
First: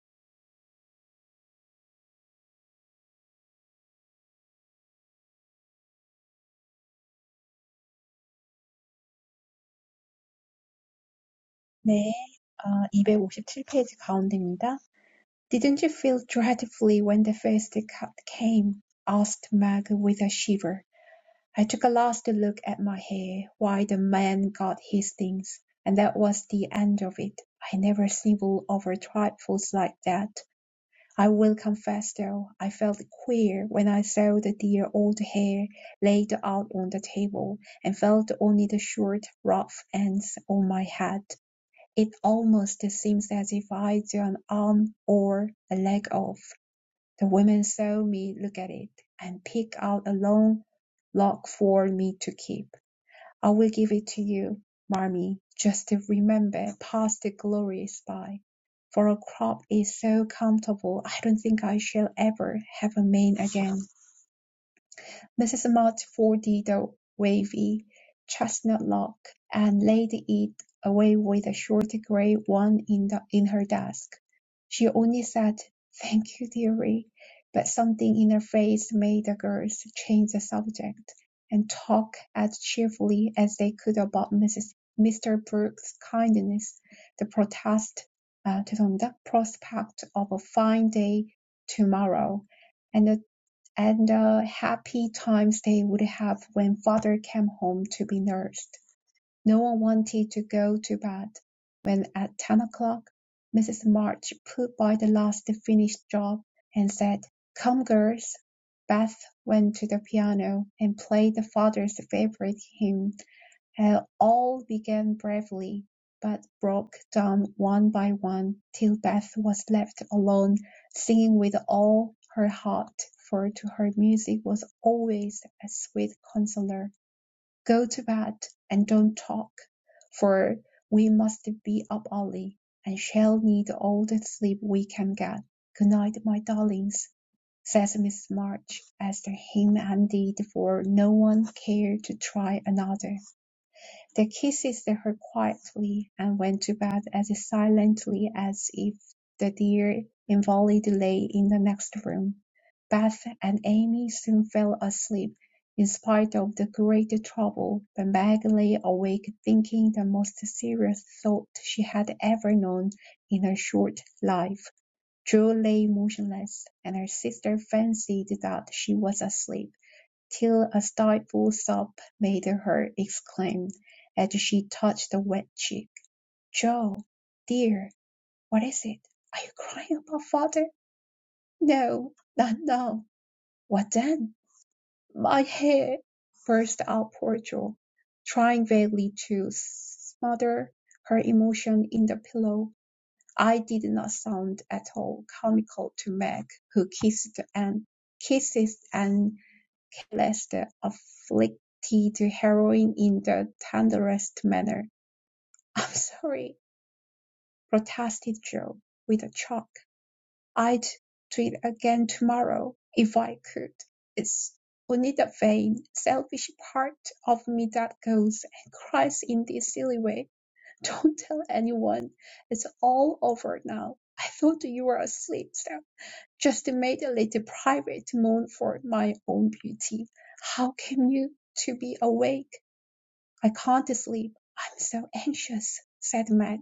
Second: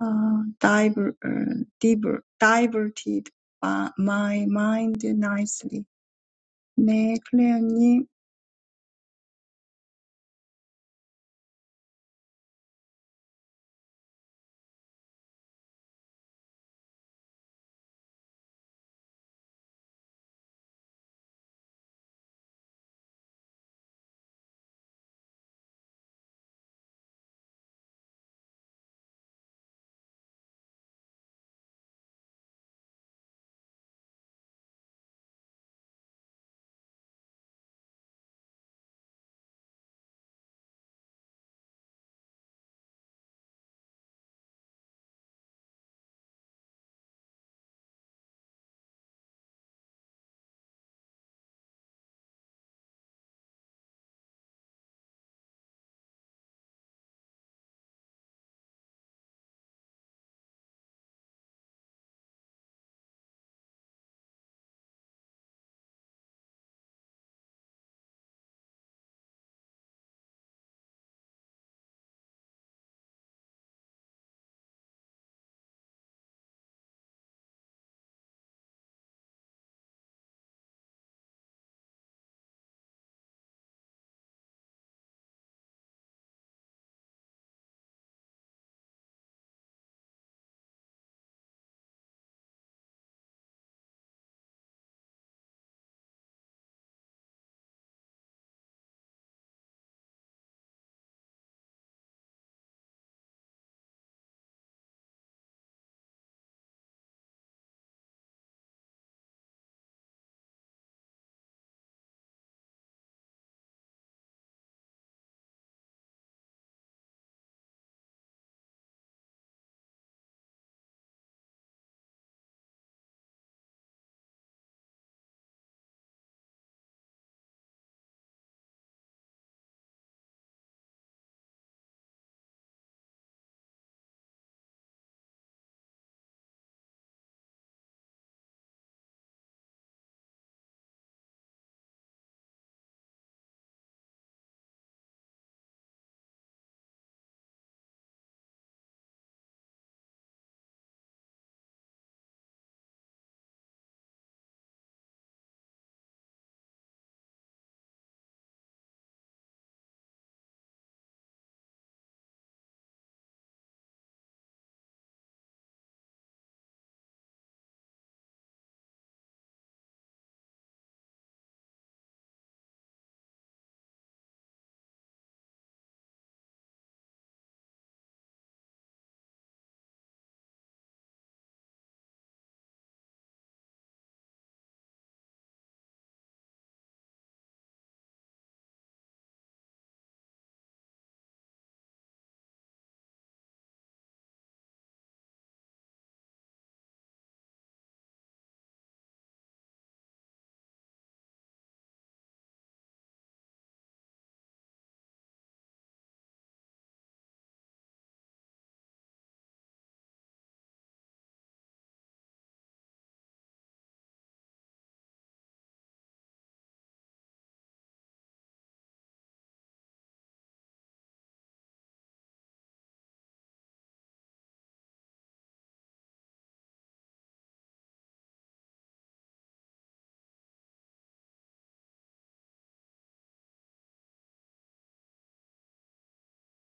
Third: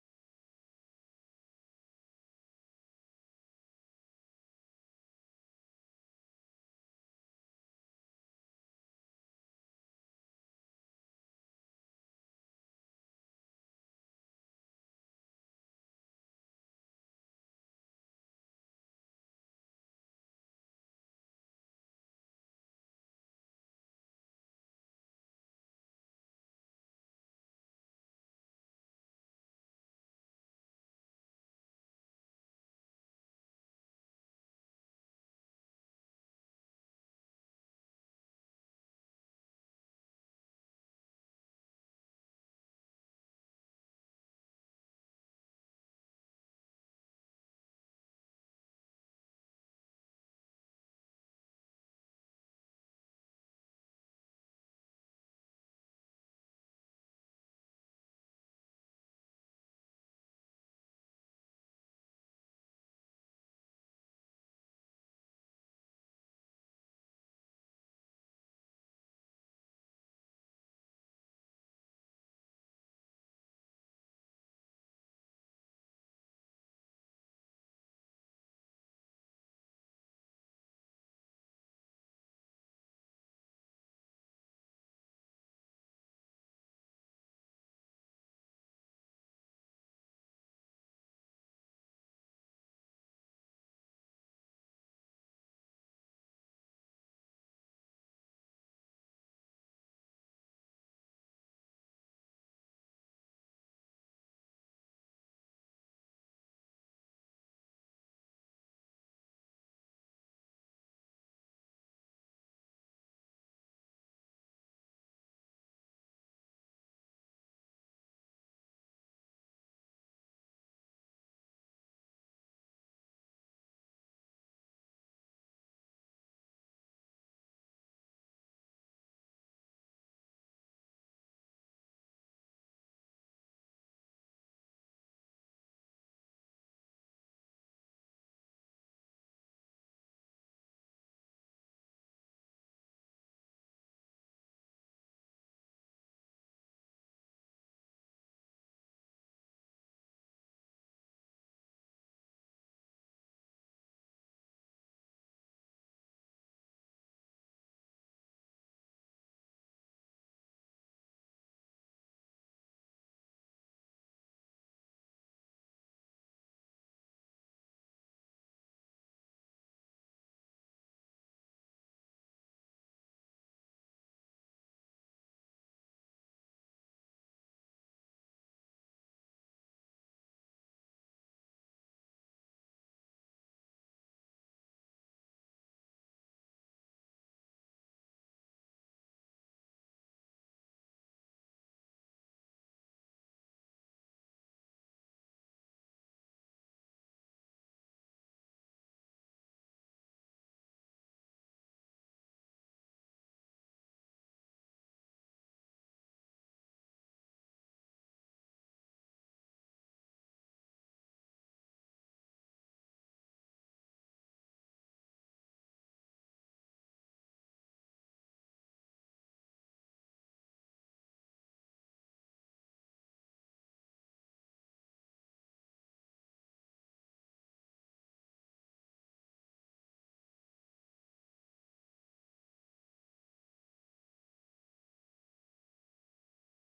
Speaker 2: uh, diver, uh, diver, diverted by my mind nicely. 네, 클레어님.
Speaker 3: 네, 어, 이백오십칠 페이지 257페이지 가운데입니다. Didn't you feel dreadfully when the first cut came? asked Meg with a shiver. I took a last look at my hair while the man got his things, and that was the end of it. I never snivel over trifles like that. I will confess, though, I felt queer when I saw the dear old hair laid out on the table, and felt only the short, rough ends on my head. It almost seems as if I'd an arm or a leg off. The women saw me look at it, and pick out a long lock for me to keep. I will give it to you, Marmee, just to remember past glories by. For a crop is so comfortable, I don't think I shall ever have a man again. Mrs. is folded the wavy chestnut lock, and laid it away with a short grey one in the in her desk. She only said, "Thank you, dearie," but something in her face made the girls change the subject, and talk as cheerfully as they could about Mrs. Mr. Brooks's kindness, the protest, 아, 죄송합니다. prospect of a fine day tomorrow, and the and the happy times they would have when father came home to be nursed. No one wanted to go to bed when at ten o'clock Mrs. March put by the last finished job and said, Come, girls. Beth went to the piano and played the father's favorite hymn. Uh, All began bravely, but broke down one by one, till Beth was left alone, singing with all her heart, for to her music was always a sweet consoler. "Go to bed, and don't talk, for we must be up early, and shall need all the sleep we can get. Good night, my darlings," says Miss March, as the hymn ended, for no one cared to try another. They kissed her quietly, and went to bed as silently as if the dear invalid lay in the next room. Beth and Amy soon fell asleep, in spite of the great trouble, but Meg lay awake thinking the most serious thought she had ever known in her short life. Drew lay motionless, and her sister fancied that she was asleep till a stifled sob made her exclaim, as she touched the wet cheek, "Joe, dear, what is it? Are you crying about father?" "No, not now." "What then?" "My head," burst out poor Joe, trying vainly to smother her emotion in the pillow. It did not sound at all comical to Meg, who kissed and kisses and kills the afflicted heroine in the tenderest manner. *laughs* "I'm sorry," protested Joe, with a choke. "I'd do it again tomorrow if I could. It's only the vain, selfish part of me that goes and cries in this silly way. *laughs* Don't tell anyone. It's all over now. I thought you were asleep, Stella. Just made a little private moan for my own beauty. How came you to be awake? I can't sleep. I'm so anxious, said Meg.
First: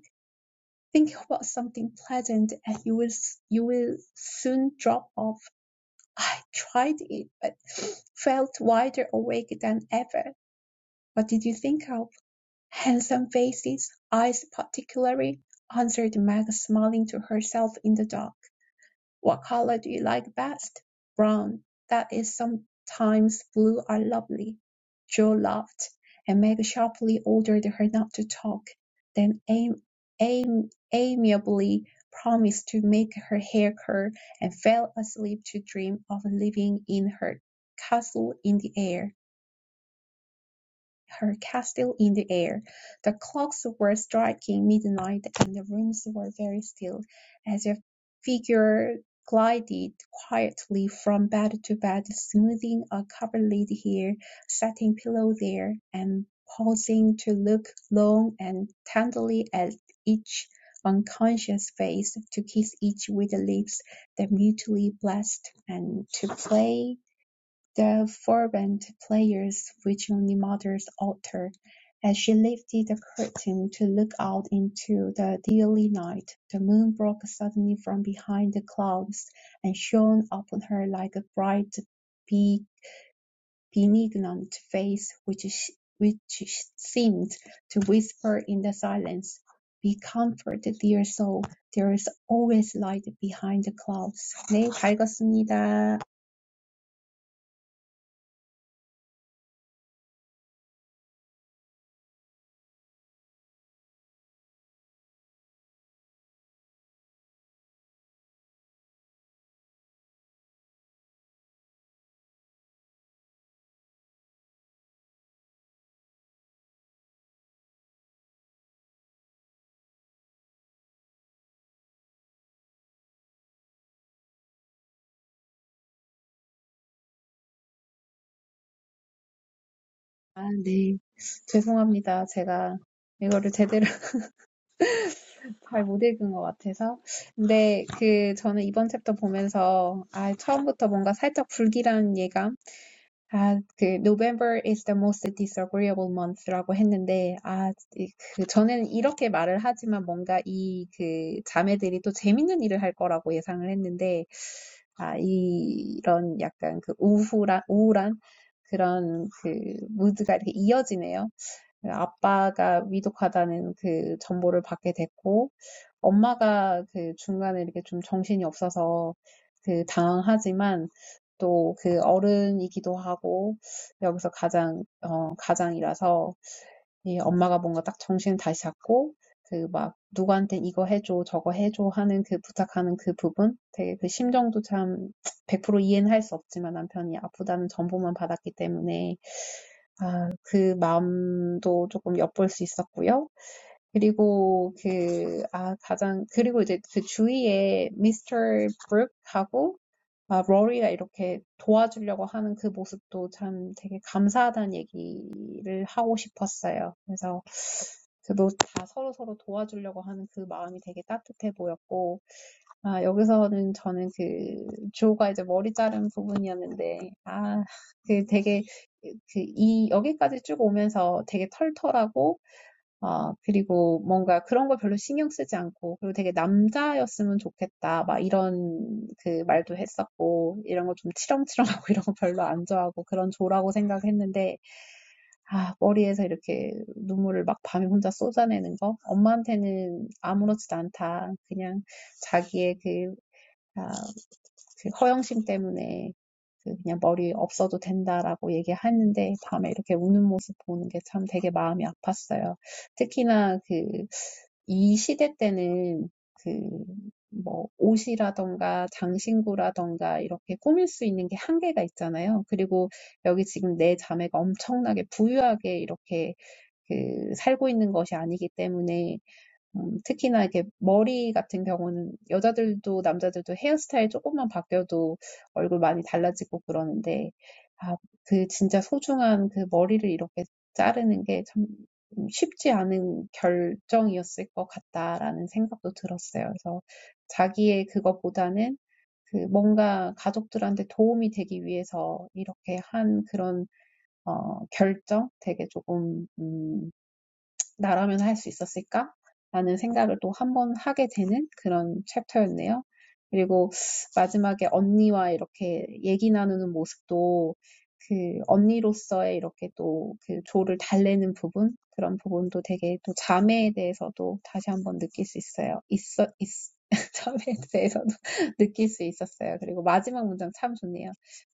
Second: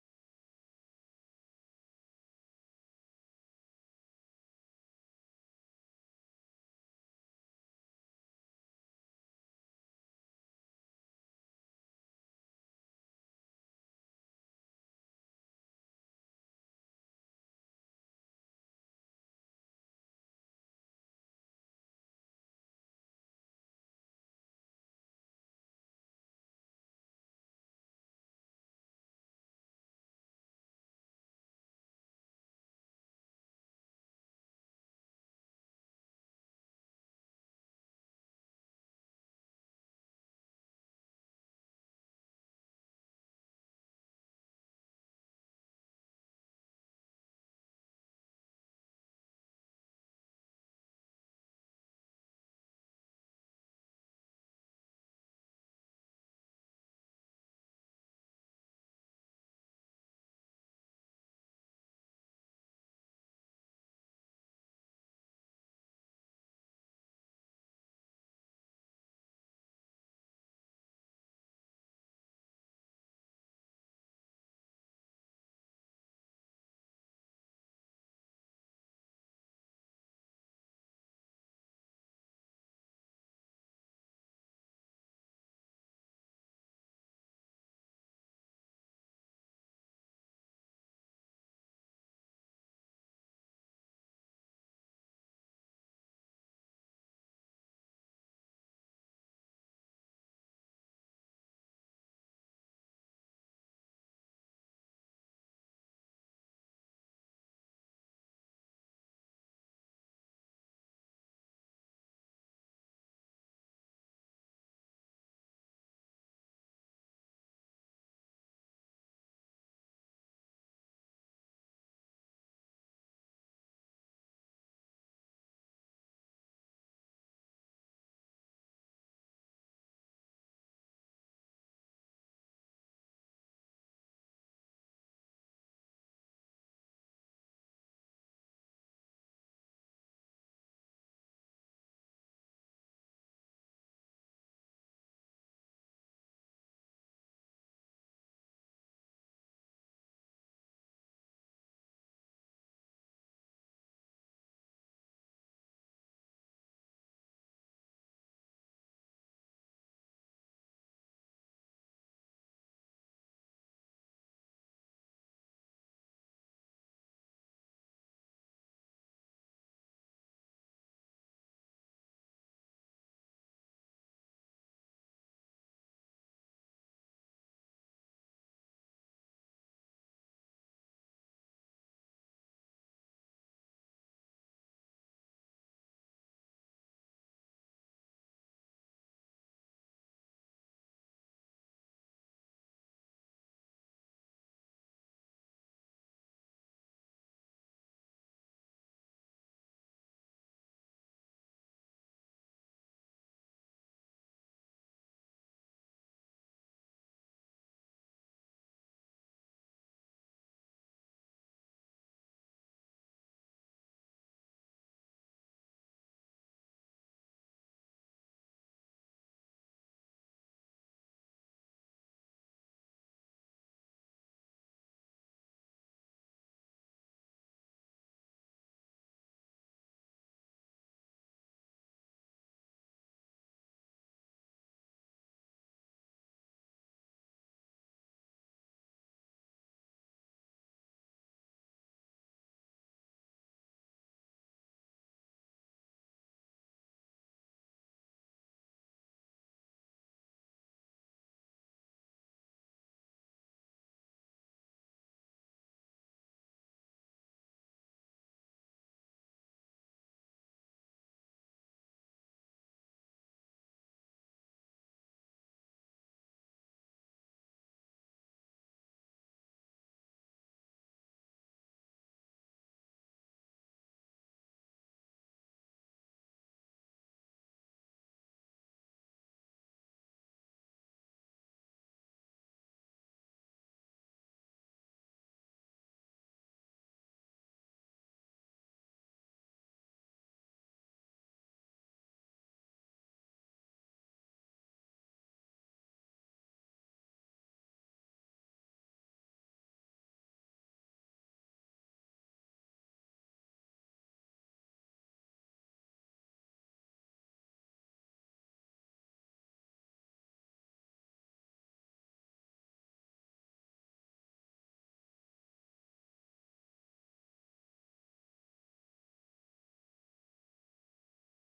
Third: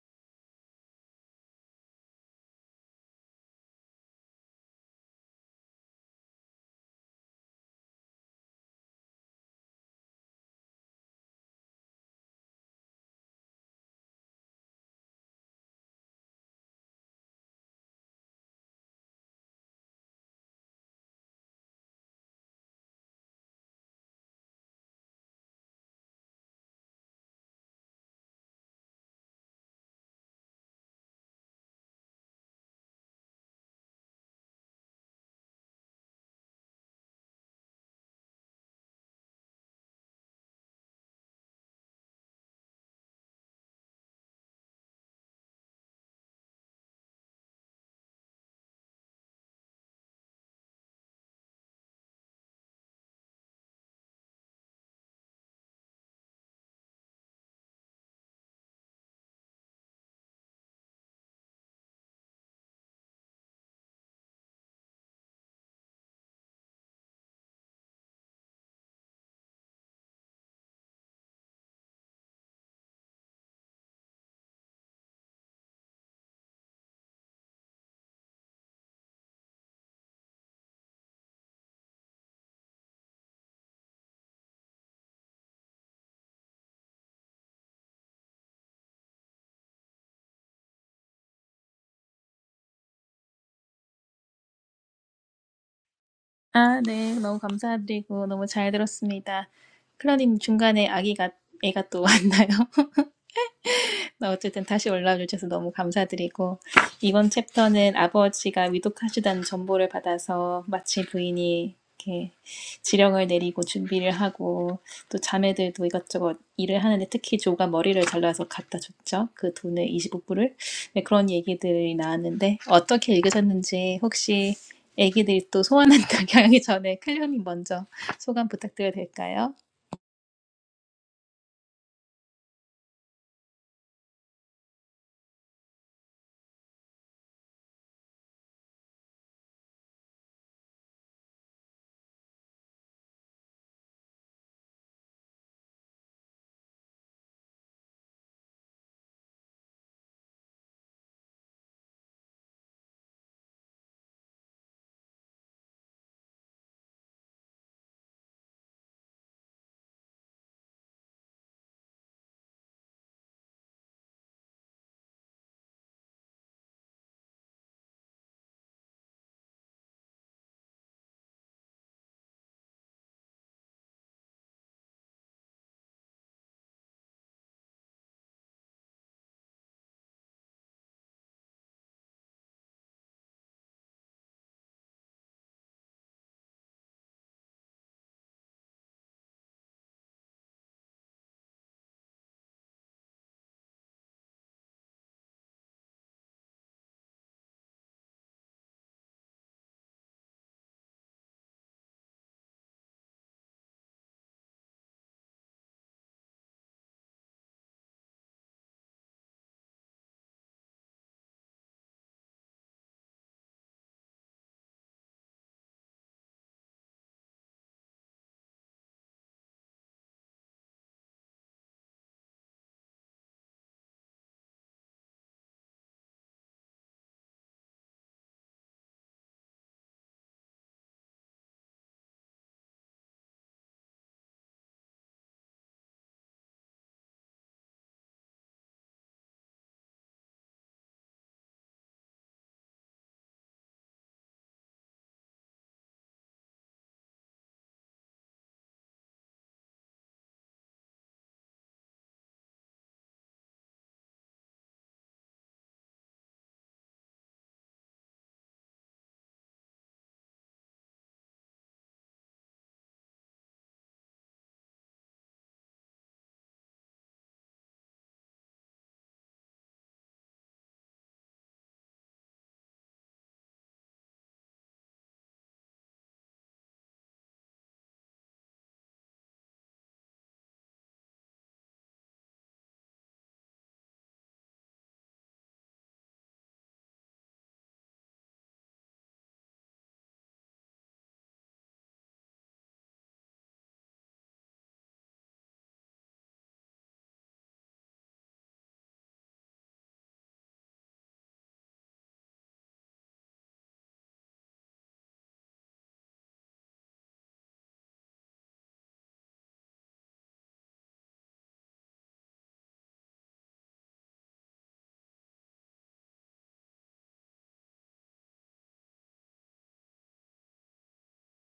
Speaker 3: Think about something pleasant and you will, you will soon drop off. I tried it, but felt wider awake than ever. What did you think of? Handsome faces, eyes particularly, answered Meg, smiling to herself in the dark. What color do you like best? Brown. That is sometimes blue are lovely. Joe laughed, and Meg sharply ordered her not to talk, then am- am- amiably promised to make her hair curl and fell asleep to dream of living in her castle in the air her castle in the air. The clocks were striking midnight, and the rooms were very still, as a figure glided quietly from bed to bed, smoothing a coverlid here, setting pillow there, and pausing to look long and tenderly at each unconscious face, to kiss each with the lips that mutually blessed, and to play the fervent prayers which only mothers utter, as she lifted the curtain to look out into the deathly night, the moon broke suddenly from behind the clouds, and shone upon her like a bright, benignant face, which, which seemed to whisper in the silence, "Be comforted, dear soul. There is always light behind the clouds." 네, 다
Speaker 1: 아, 네, 너무 감사드리고 너무 잘 들었습니다. 클라님 중간에 아기가 애가 또 *laughs* 왔나요? 어쨌든 다시 올라와 주셔서 너무 감사드리고 이번 챕터는 아버지가 위독하시다는 정보를 받아서 마치 부인이 이렇게 지령을 내리고 준비를 하고 또 자매들도 이것저것 일을 하는데 특히 조가 머리를 잘라서 갖다 줬죠. 그 돈을 25불을 네, 그런 얘기들이 나왔는데 어떻게 읽으셨는지 혹시 애기들이 또 소원한다고 *laughs* 하기 전에 클리어님 먼저 소감 부탁드려도 될까요?
Speaker 3: 아, 네. 죄송합니다. 제가 이거를 제대로 *laughs* 잘 못 읽은 것 같아서. 근데 그 저는 이번 챕터 보면서 아, 처음부터 뭔가 살짝 불길한 예감. 아, 그 November is the most disagreeable month라고 했는데 아, 이- 그 저는 이렇게 말을 하지만 뭔가 이 그 자매들이 또 재밌는 일을 할 거라고 예상을 했는데 아, 이- 이런 약간 그 우울한 우울한 그런 그 무드가 이렇게 이어지네요. 아빠가 위독하다는 그 정보를 받게 됐고, 엄마가 그 중간에 이렇게 좀 정신이 없어서 그 당황하지만, 또 그 어른이기도 하고, 여기서 가장, 어, 가장이라서, 이 엄마가 뭔가 딱 정신을 다시 잡고, 그 막, 누구한테 이거 해줘, 저거 해줘 하는 그 부탁하는 그 부분, 되게 그 심정도 참100% 이해는 할 수 없지만 남편이 아프다는 정보만 받았기 때문에 그 마음도 조금 엿볼 수 있었고요. 그리고 그, 아, 가장, 그리고 이제 그 주위에 미스터 브룩하고 아, 로리가 이렇게 도와주려고 하는 그 모습도 참 되게 감사하다는 얘기를 하고 싶었어요. 그래서 그도 다 서로서로 도와주려고 하는 그 마음이 되게 따뜻해 보였고, 아, 여기서는 저는 그, 주호가 이제 머리 자른 부분이었는데, 아, 그 되게, 그, 이, 여기까지 쭉 오면서 되게 털털하고, 어, 그리고 뭔가 그런 걸 별로 신경 쓰지 않고, 그리고 되게 남자였으면 좋겠다, 막 이런 그 말도 했었고, 이런 거 좀 치렁치렁하고 *laughs* 이런 거 별로 안 좋아하고, 그런 조라고 생각했는데, 아, 머리에서 이렇게 눈물을 막 밤에 혼자 쏟아내는 거? 엄마한테는 아무렇지도 않다. 그냥 자기의 그, 아, 그 허영심 때문에 그 그냥 머리 없어도 된다라고 얘기하는데 밤에 이렇게 우는 모습 보는 게참 되게 마음이 아팠어요. 특히나 그이 시대 때는 그 뭐 옷이라던가 장신구라던가 이렇게 꾸밀 수 있는 게 한계가 있잖아요. 그리고 여기 지금 내 자매가 엄청나게 부유하게 이렇게 그 살고 있는 것이 아니기 때문에 음, 특히나 이렇게 머리 같은 경우는 여자들도 남자들도 헤어스타일 조금만 바뀌어도 얼굴 많이 달라지고 그러는데, 아, 그 진짜 소중한 그 머리를 이렇게 자르는 게 참 쉽지 않은 결정이었을 것 같다라는 생각도 들었어요. 그래서 자기의 그거보다는 그 뭔가 가족들한테 도움이 되기 위해서 이렇게 한 그런 어, 결정 되게 조금 음, 나라면 할 수 있었을까? 라는 생각을 또 한번 하게 되는 그런 챕터였네요. 그리고 마지막에 언니와 이렇게 얘기 나누는 모습도 그 언니로서의 이렇게 또그 조를 달래는 부분, 그런 부분도 되게 또 자매에 대해서도 다시 한번 느낄 수 있어요. 있어, 있, *laughs* 자매에 대해서도 *laughs* 느낄 수 있었어요. 그리고 마지막 문장 참 좋네요.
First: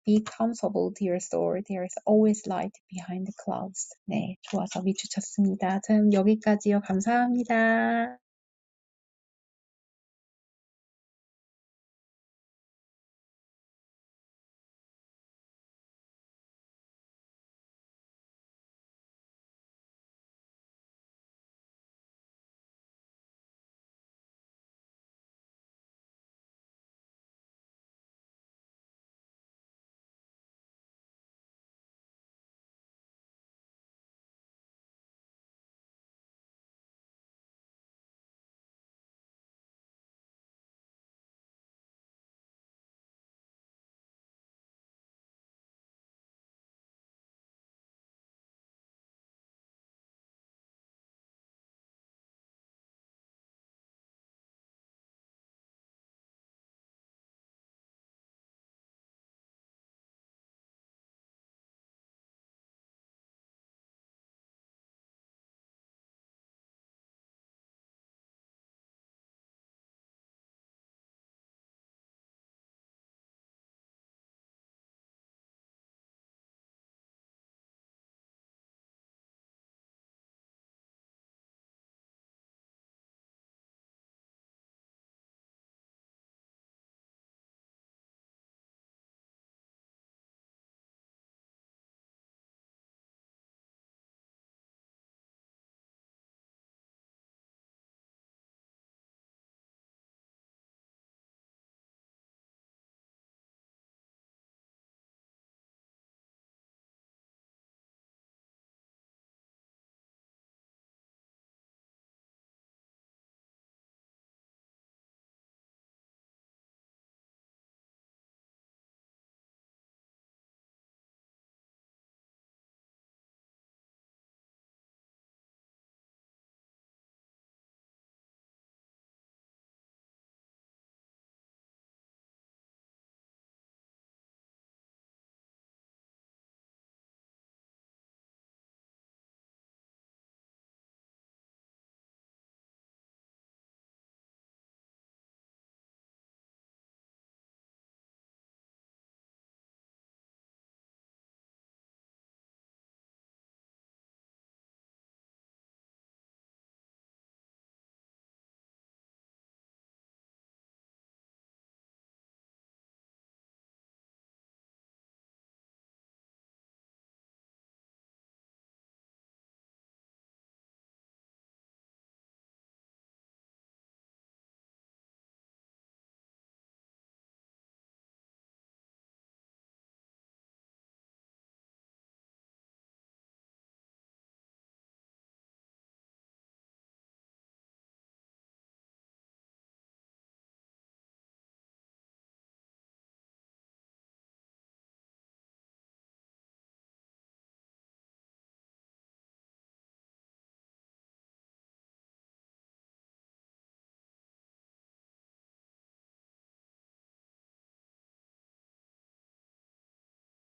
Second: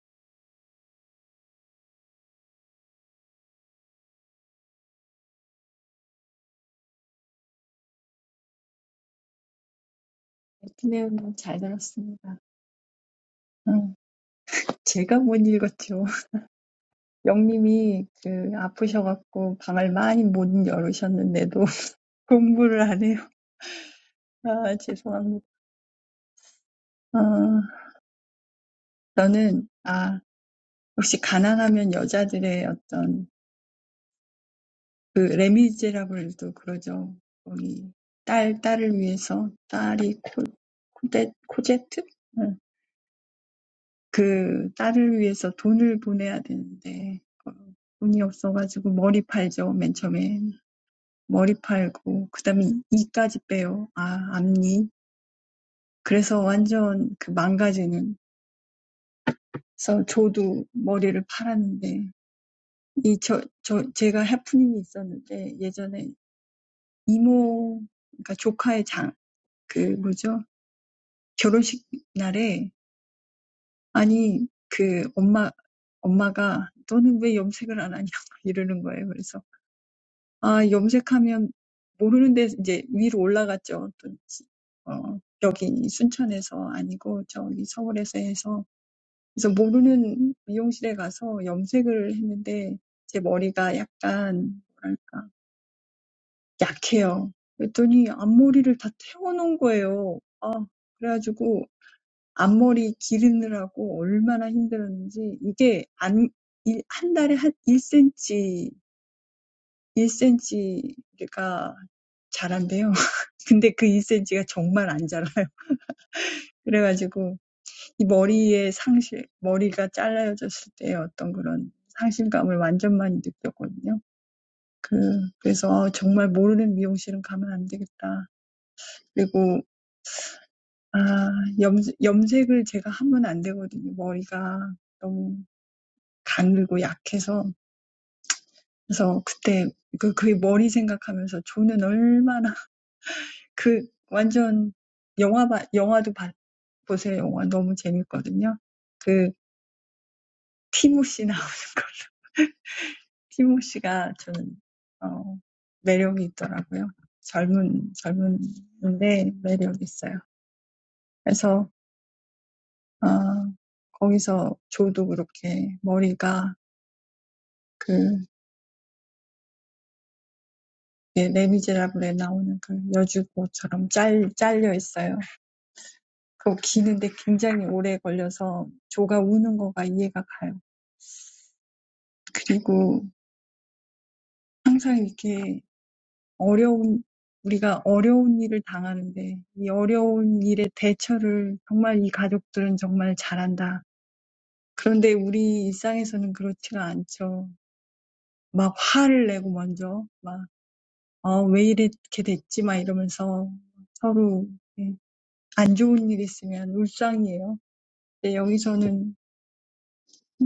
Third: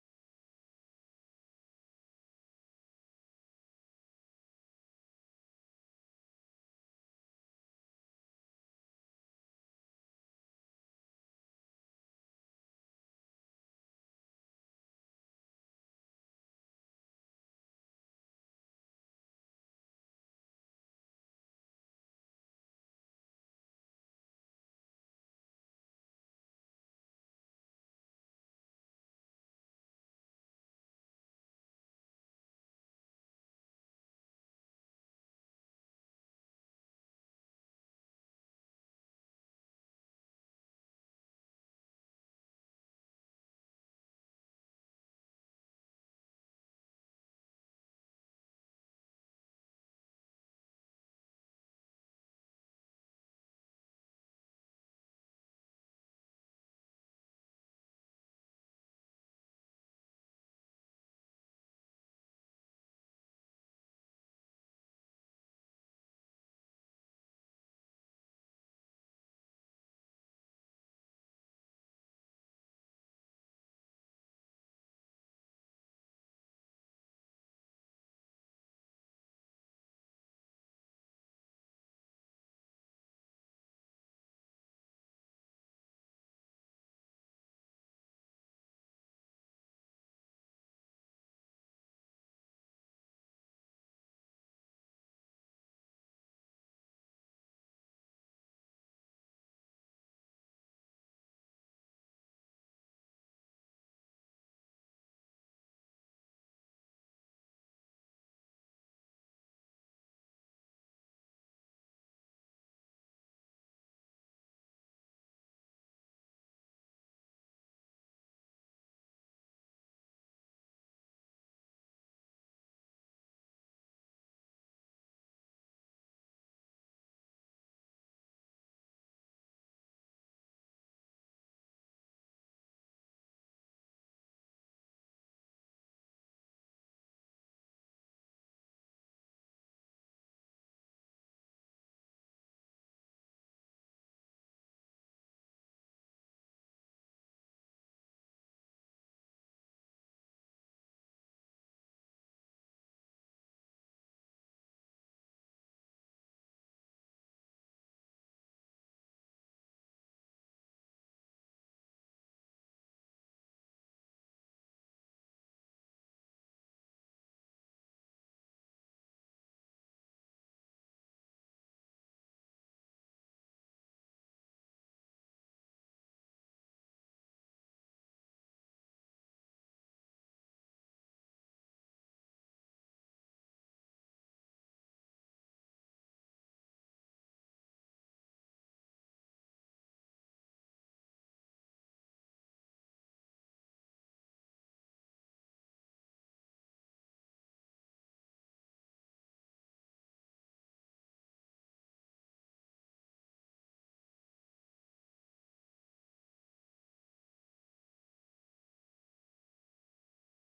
Speaker 3: Be comfortable, Dear soul, There is always light behind the clouds. 네, 좋아서 미주쳤습니다. 저는 여기까지요. 감사합니다.
Speaker 2: 네, 클레어님 잘 들었습니다. 어, 제가 못 읽었죠. *laughs* 영님이 그 아프셔갖고 방을 많이 못 열으셨는데도 *laughs* 공부를 안 해요. 아, 죄송합니다. 어, 저는, 아, 혹시 가난하면 여자들의 어떤 그 레미제라블도 그러죠. 거기 딸 딸을 위해서 딸이 코 코데 코제트? 응. 그 딸을 위해서 돈을 보내야 되는데 어, 돈이 없어가지고 머리 팔죠. 맨 처음에 머리 팔고 그다음에 이까지 빼요. 아 앞니. 그래서 완전 그 망가지는. 그래서 저도 머리를 팔았는데 이 저 저 제가 해프닝이 있었는데 예전에 이모 그러니까 조카의 장 그 뭐죠? 결혼식 날에 아니 그 엄마 엄마가 너는 왜 염색을 안 하냐 *laughs* 이러는 거예요. 그래서 아 염색하면 모르는데 이제 위로 올라갔죠. 또 어, 여기 순천에서 아니고 저기 서울에서 해서 그래서 모르는 미용실에 가서 염색을 했는데 제 머리가 약간 뭐랄까 약해요. 그랬더니 앞머리를 다 태워놓은 거예요. 그래가지고 앞머리 기르느라고 얼마나 힘들었는지 이게 안, 일, 한 달에 한 1cm, 1cm가 자란대요. *laughs* 근데 그 1cm가 정말 안 자라요. *laughs* 그래가지고 이 머리의 상실, 머리가 잘라졌을 때 어떤 그런 상실감을 완전 많이 느꼈거든요. 그, 그래서 그래서 정말 모르는 미용실은 가면 안 되겠다. 그리고 아, 염, 염색을 제가 하면 안 되거든요. 머리가 너무 가늘고 약해서 그래서 그때 그그 머리 생각하면서 조는 얼마나 그 완전 영화 봐 영화도 봐 보세요. 영화 너무 재밌거든요. 그 티모시 나오는 거. *laughs* 티모시가 저는 어 매력이 있더라고요. 젊은 젊은데 매력 있어요. 그래서 아 거기서 조도 그렇게 머리가 그 예, 레미제라블에 나오는 그 여주고처럼 짤 잘려 있어요. 그거 기는데 굉장히 오래 걸려서 조가 우는 거가 이해가 가요. 그리고 항상 이렇게 어려운, 우리가 어려운 일을 당하는데 이 어려운 일에 대처를 정말 이 가족들은 정말 잘한다. 그런데 우리 일상에서는 그렇지가 않죠. 막 화를 내고 먼저 막, 어, 왜 이렇게 됐지? 막 이러면서 서로 안 좋은 일 있으면 울상이에요. 근데 여기서는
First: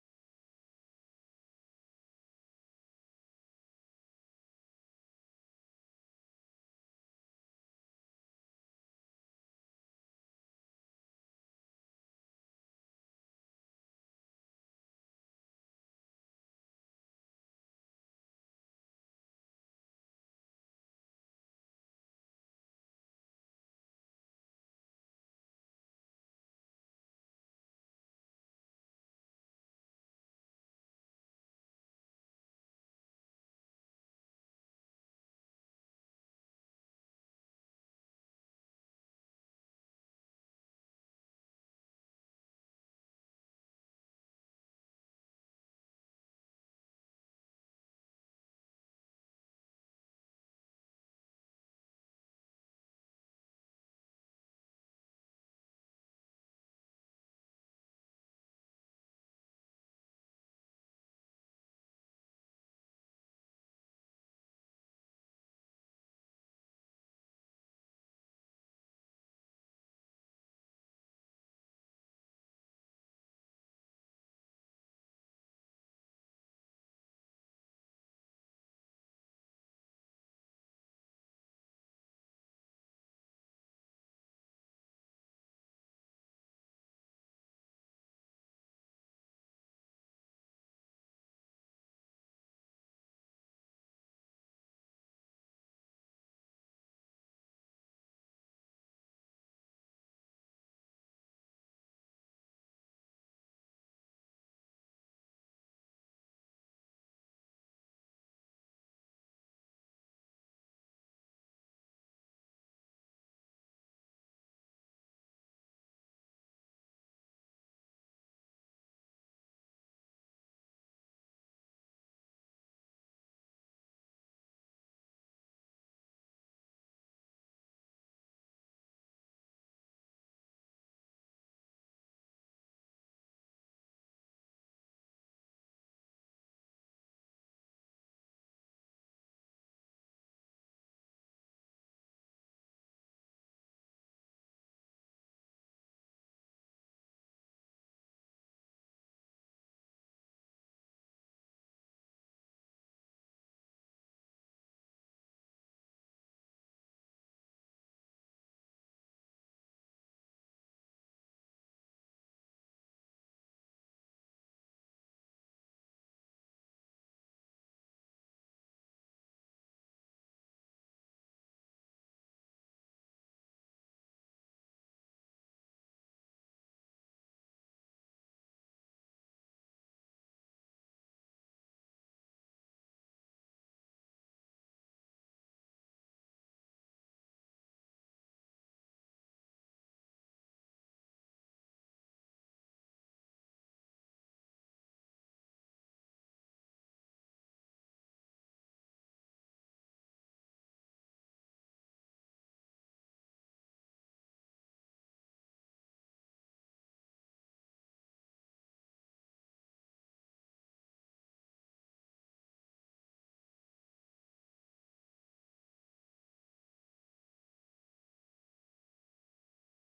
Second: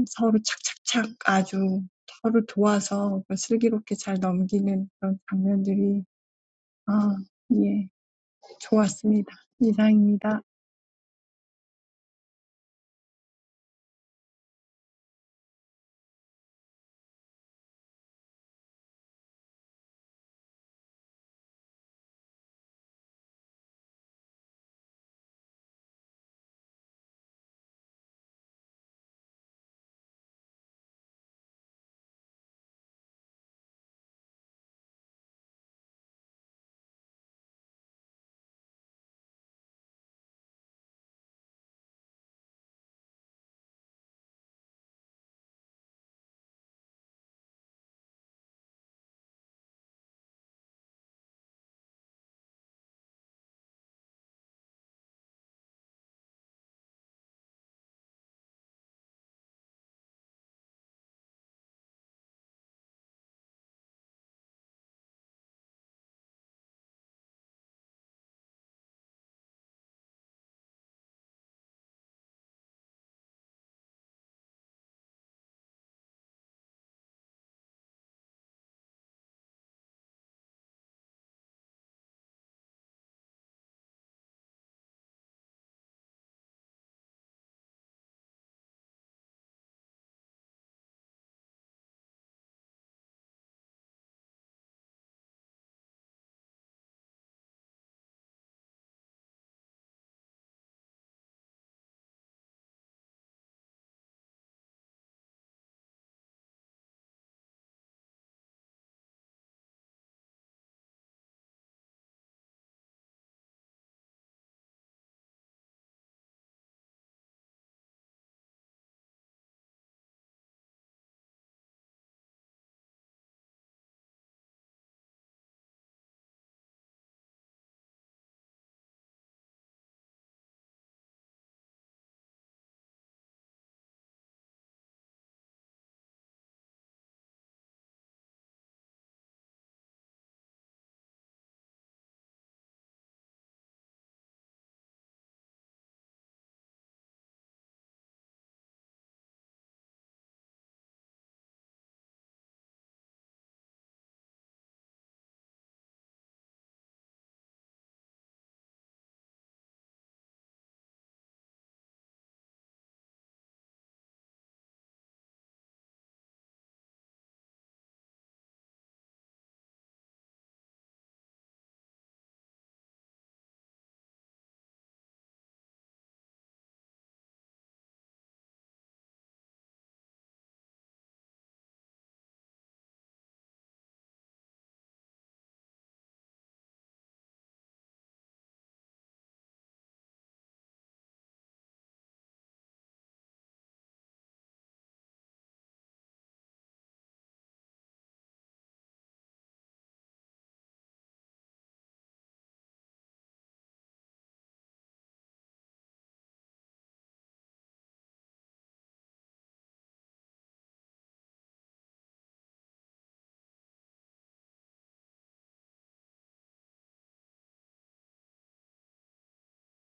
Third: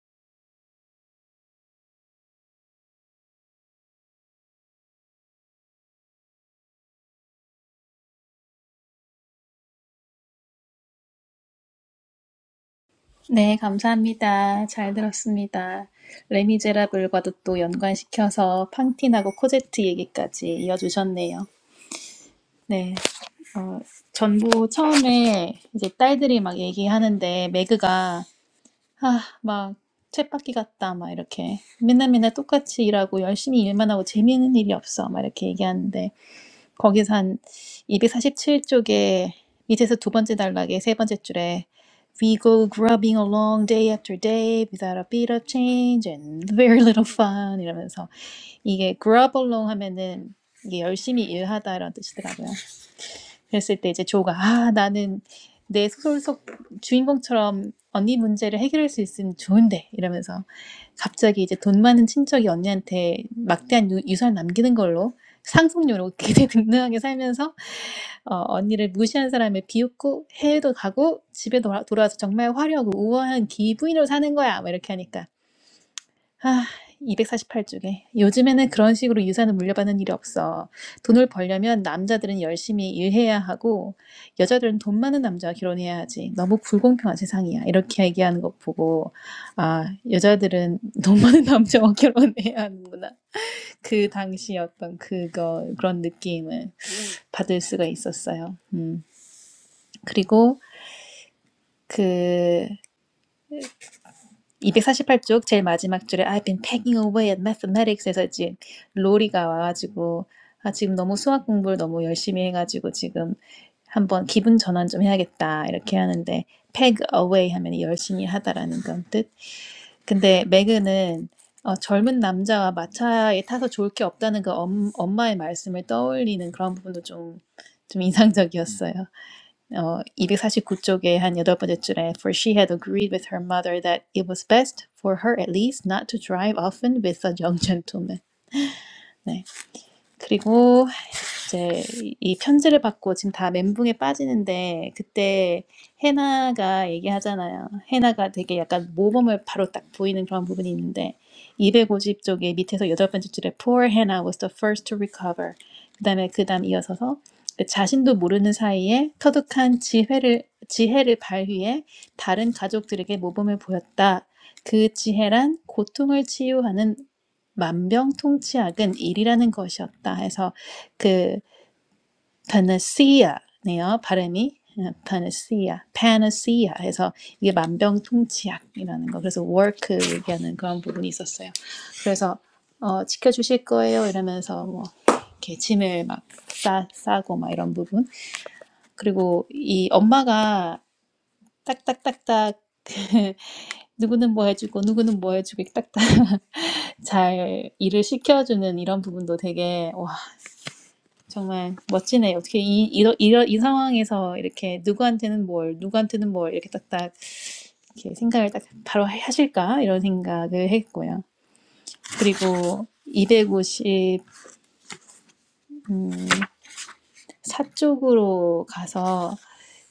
Speaker 2: 서로 착착착 아주 서로 도와서 슬기롭게 잘 넘기는 그런 장면들이 아, 예, 좋았습니다. 이상입니다.
Speaker 1: 네, 감사합니다. 잘 들었습니다. 레미제라블과도 또 연관시켜서 팡틴하고 코제트 얘기까지 이어주셨네요. 네, 어, 전부 처음에 이제 딸들이 막 얘기하는데 매그가 아, 막 쳇바퀴 같다 막 이렇게 맨날 맨날 똑같이 일하고 열심히 일만 하고 재미있는 일이 없어 막 이렇게 얘기하는데 거기서 한 이백사십칠 쪽에 밑에서 두 번째 단락에 세 번째 줄에 We go grubbing along day after day without a bit of change and very little fun 이러면서 이게 grub along 하면은 이게 열심히 일하다라는 뜻이더라고요. 그랬을 때 이제 조가 아 나는 내 소설 속 주인공처럼 언니 문제를 해결할 수 있으면 좋은데 이러면서 갑자기 이제 돈 많은 친척이 언니한테 막대한 유, 유산 남기는 걸로 상속료로 굉장히 등등하게 *laughs* 살면서 어, 언니를 무시한 사람을 비웃고 해외도 가고 집에 돌아, 돌아와서 정말 화려하고 우아한 기부인으로 사는 거야 막 이렇게 하니까 아, 이백사십팔 쪽에 요즘에는 그런 식으로 유산을 물려받는 일이 없어. 돈을 벌려면 남자들은 열심히 일해야 하고, 여자들은 돈 많은 남자와 결혼해야 하지. 너무 불공평한 세상이야. 이렇게 얘기하는 거 보고, 아, 여자들은 *laughs* 돈 많은 남자와 결혼해야 하는구나. 그 당시 어떤 그거, 그런 느낌을 받을 수가 있었어요. 음. 그리고 그, 248쪽 제일 마지막 줄에 I've been pegging away at mathematics에서 이제 로리가 와가지고 아 지금 너무 수학 공부를 너무 열심히 해가지고 지금 한번 기분 전환 좀 해야겠다 이렇게 하는데 peg away 하면 열심히 하다라는 건 뜻. 근데 매그는 어, 젊은 남자와 마차에 타서 좋을 게 없다는 그 엄, 엄마의 말씀을 떠올리는 그런 부분도 좀 좀 인상적이었어요. 어, 249쪽에 한 여덟 번째 줄에 For she had agreed with her mother that it was best for her at least not to drive often with a young gentleman. 네. 그리고 이제 이 편지를 받고 지금 다 멘붕에 빠지는데 그때 해나가 얘기하잖아요. 해나가 되게 약간 모범을 바로 딱 보이는 그런 부분이 있는데 이백오십 쪽에 밑에서 여덟 번째 줄에 Poor Hannah was the first to recover. 그다음에 그다음 이어서서 그 자신도 모르는 사이에 터득한 지혜를 지혜를 발휘해 다른 가족들에게 모범을 보였다. 그 지혜란 고통을 치유하는 만병통치약은 일이라는 것이었다 해서 그 panacea네요. 발음이 panacea, panacea 해서 이게 만병통치약이라는 거. 그래서 work 얘기하는 그런 부분이 있었어요. 그래서 어, 지켜주실 거예요 이러면서 뭐 이렇게 짐을 막 싸, 싸고 막 이런 부분. 그리고 이 엄마가 딱딱딱딱 *laughs* 누구는 뭐 해주고 누구는 뭐 해주고 딱딱 잘 일을 시켜주는 이런 부분도 되게 와. 정말 멋지네요. 어떻게 이, 이러, 이러, 이 상황에서 이렇게 누구한테는 뭘, 누구한테는 뭘 이렇게 딱딱 이렇게 생각을 딱 바로 하실까? 이런 생각을 했고요. 그리고 이백오십사 쪽으로 가서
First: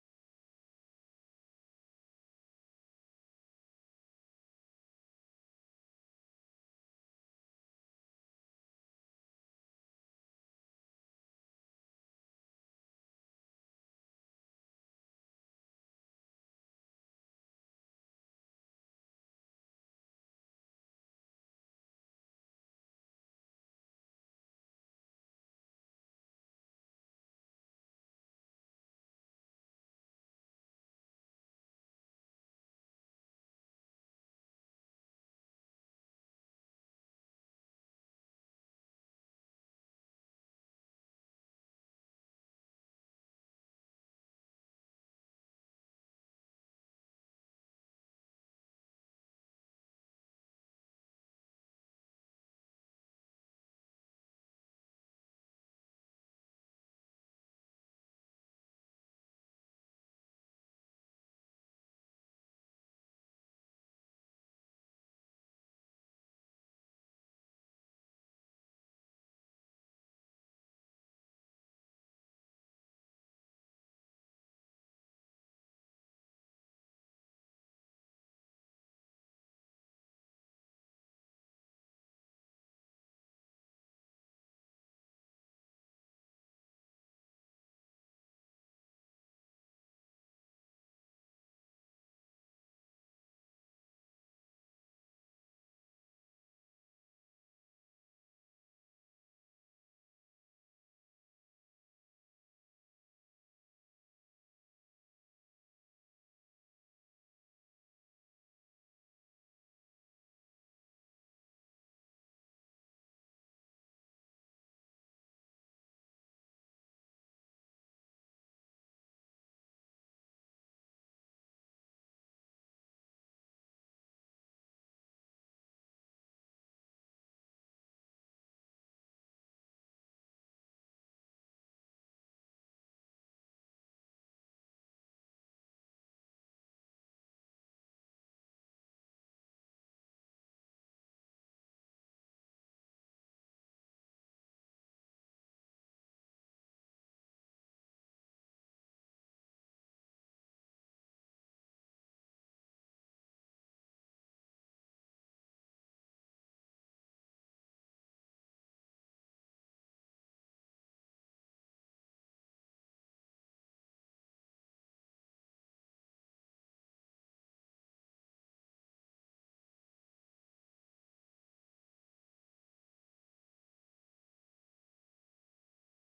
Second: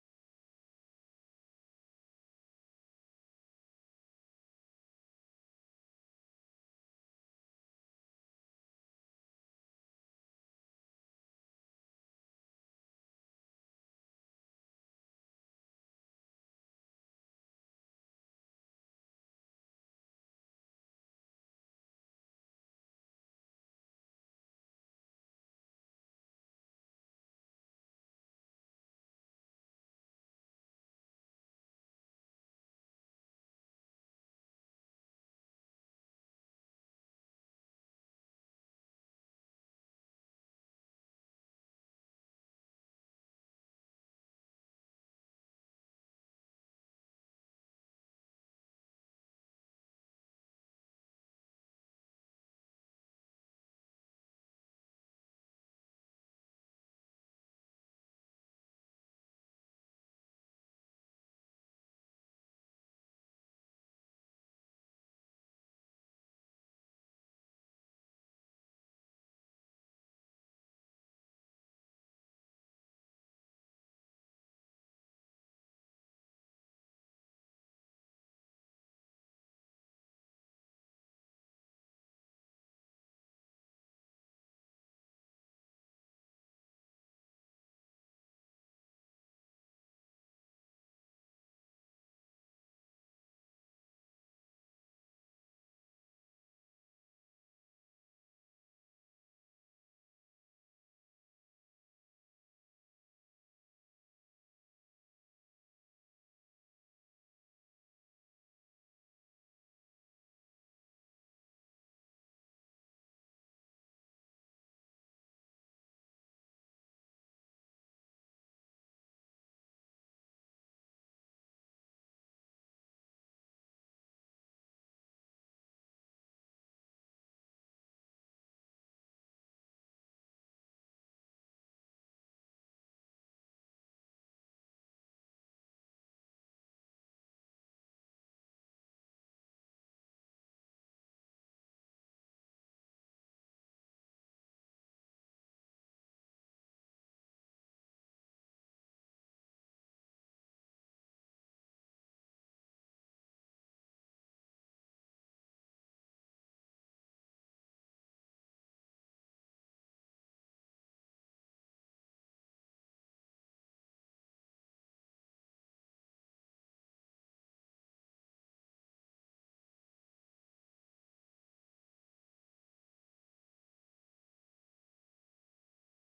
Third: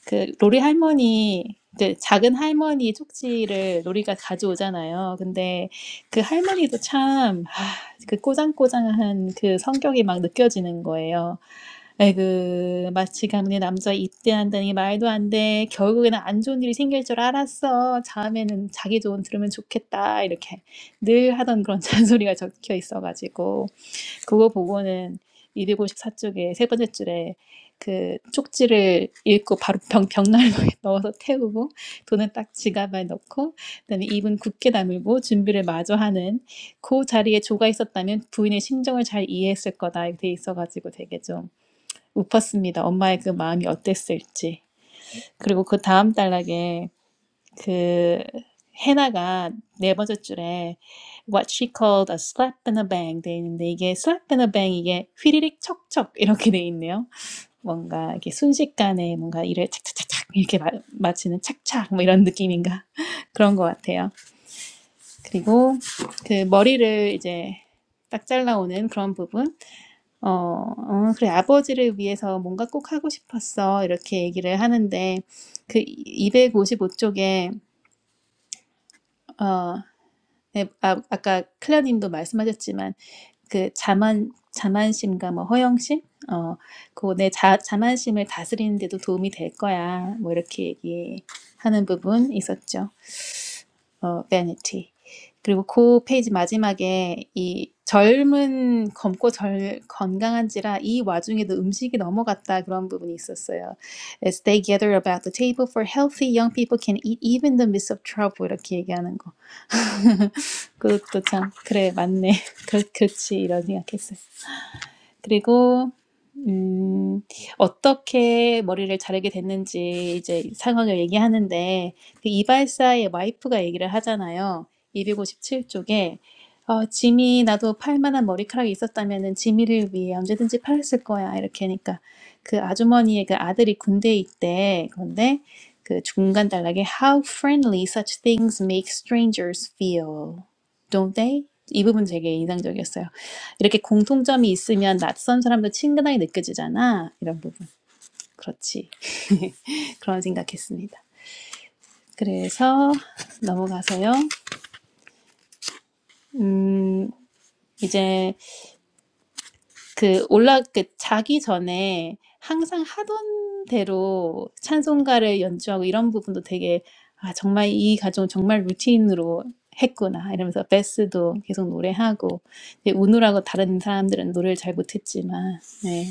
Speaker 1: 그 로리 할머니 이제 작은 할머니 쪽지를 로리가 가져오잖아요. 근데 그 할머니도 참, 아, 그 꼬장꼬장한 그 성격이 막 느껴지는 거예요. 에그 마치 가문의 남자 입대한다니 말도 안 돼. 결국에는 안 좋은 일이 생길 줄 알았어. 다음에는 자기 조언 들으면 좋겠다. 이렇게 늘 하던 그런 *laughs* 잔소리가 적혀 있어가지고 그거 보고는 이백오십사 쪽에 세 번째 줄에 그 쪽지를 읽고 바로 병, 벽난로에 *laughs* 넣어서 태우고 돈은 딱 지갑에 넣고 그다음에 입은 굳게 다물고 준비를 마저 하는 그 자리에 조가 있었다면 부인의 심정을 잘 이해했을 거다 이렇게 돼 있어가지고 되게 좀 웃었습니다. 엄마의 그 마음이 어땠을지. 그리고 그 다음 단락에 그 해나가 네 번째 줄에 what she called a slap and a bang 돼 있는데 이게 slap and a bang 이게 휘리릭 척척 이렇게 돼 있네요. 뭔가 이렇게 순식간에 뭔가 일을 착착착착 이렇게 마, 마치는 착착 뭐 이런 느낌인가 *laughs* 그런 것 같아요. 그리고 그 머리를 이제 딱 잘라오는 그런 부분. 어, 어, 그래 아버지를 위해서 뭔가 꼭 하고 싶었어 이렇게 얘기를 하는데 그 이백오십오 쪽에 어 네, 아, 아까 클레어님도 말씀하셨지만 그 자만 자만심과 뭐 허영심 어그 내 자, 자만심을 다스리는 데도 도움이 될 거야 뭐 이렇게 얘기하는 부분 있었죠 어 vanity 그리고 그 페이지 마지막에 이 젊은 젊고 절 건강한지라 이 와중에도 음식이 넘어갔다 그런 부분이 있었어요 as they gather about the table for healthy young people can eat even the midst of trouble 이렇게 얘기하는 거 그것도 참 그래 맞네. *laughs* 그렇, 그렇지 이런 생각했어요. 그리고 음, 어떻게 머리를 자르게 됐는지 이제 상황을 얘기하는데 그 이발사의 와이프가 얘기를 하잖아요. 257쪽에 어, 짐이 나도 팔 만한 머리카락이 있었다면은 지미를 위해 언제든지 팔았을 거야 이렇게 하니까 그 아주머니의 그 아들이 군대에 있대. 그런데 그 중간 단락에 How friendly such things make strangers feel, don't they? 이 부분 되게 인상적이었어요. 이렇게 공통점이 있으면 낯선 사람도 친근하게 느껴지잖아. 이런 부분. 그렇지. *laughs* 그런 생각했습니다. 그래서 넘어가서요. 음, 이제 그 올라 그 자기 전에 항상 하던 대로 찬송가를 연주하고 이런 부분도 되게 아 정말 이 가정 정말 루틴으로 했구나 이러면서 베스도 계속 노래하고 이제 우느라고 다른 사람들은 노래를 잘 못했지만 네.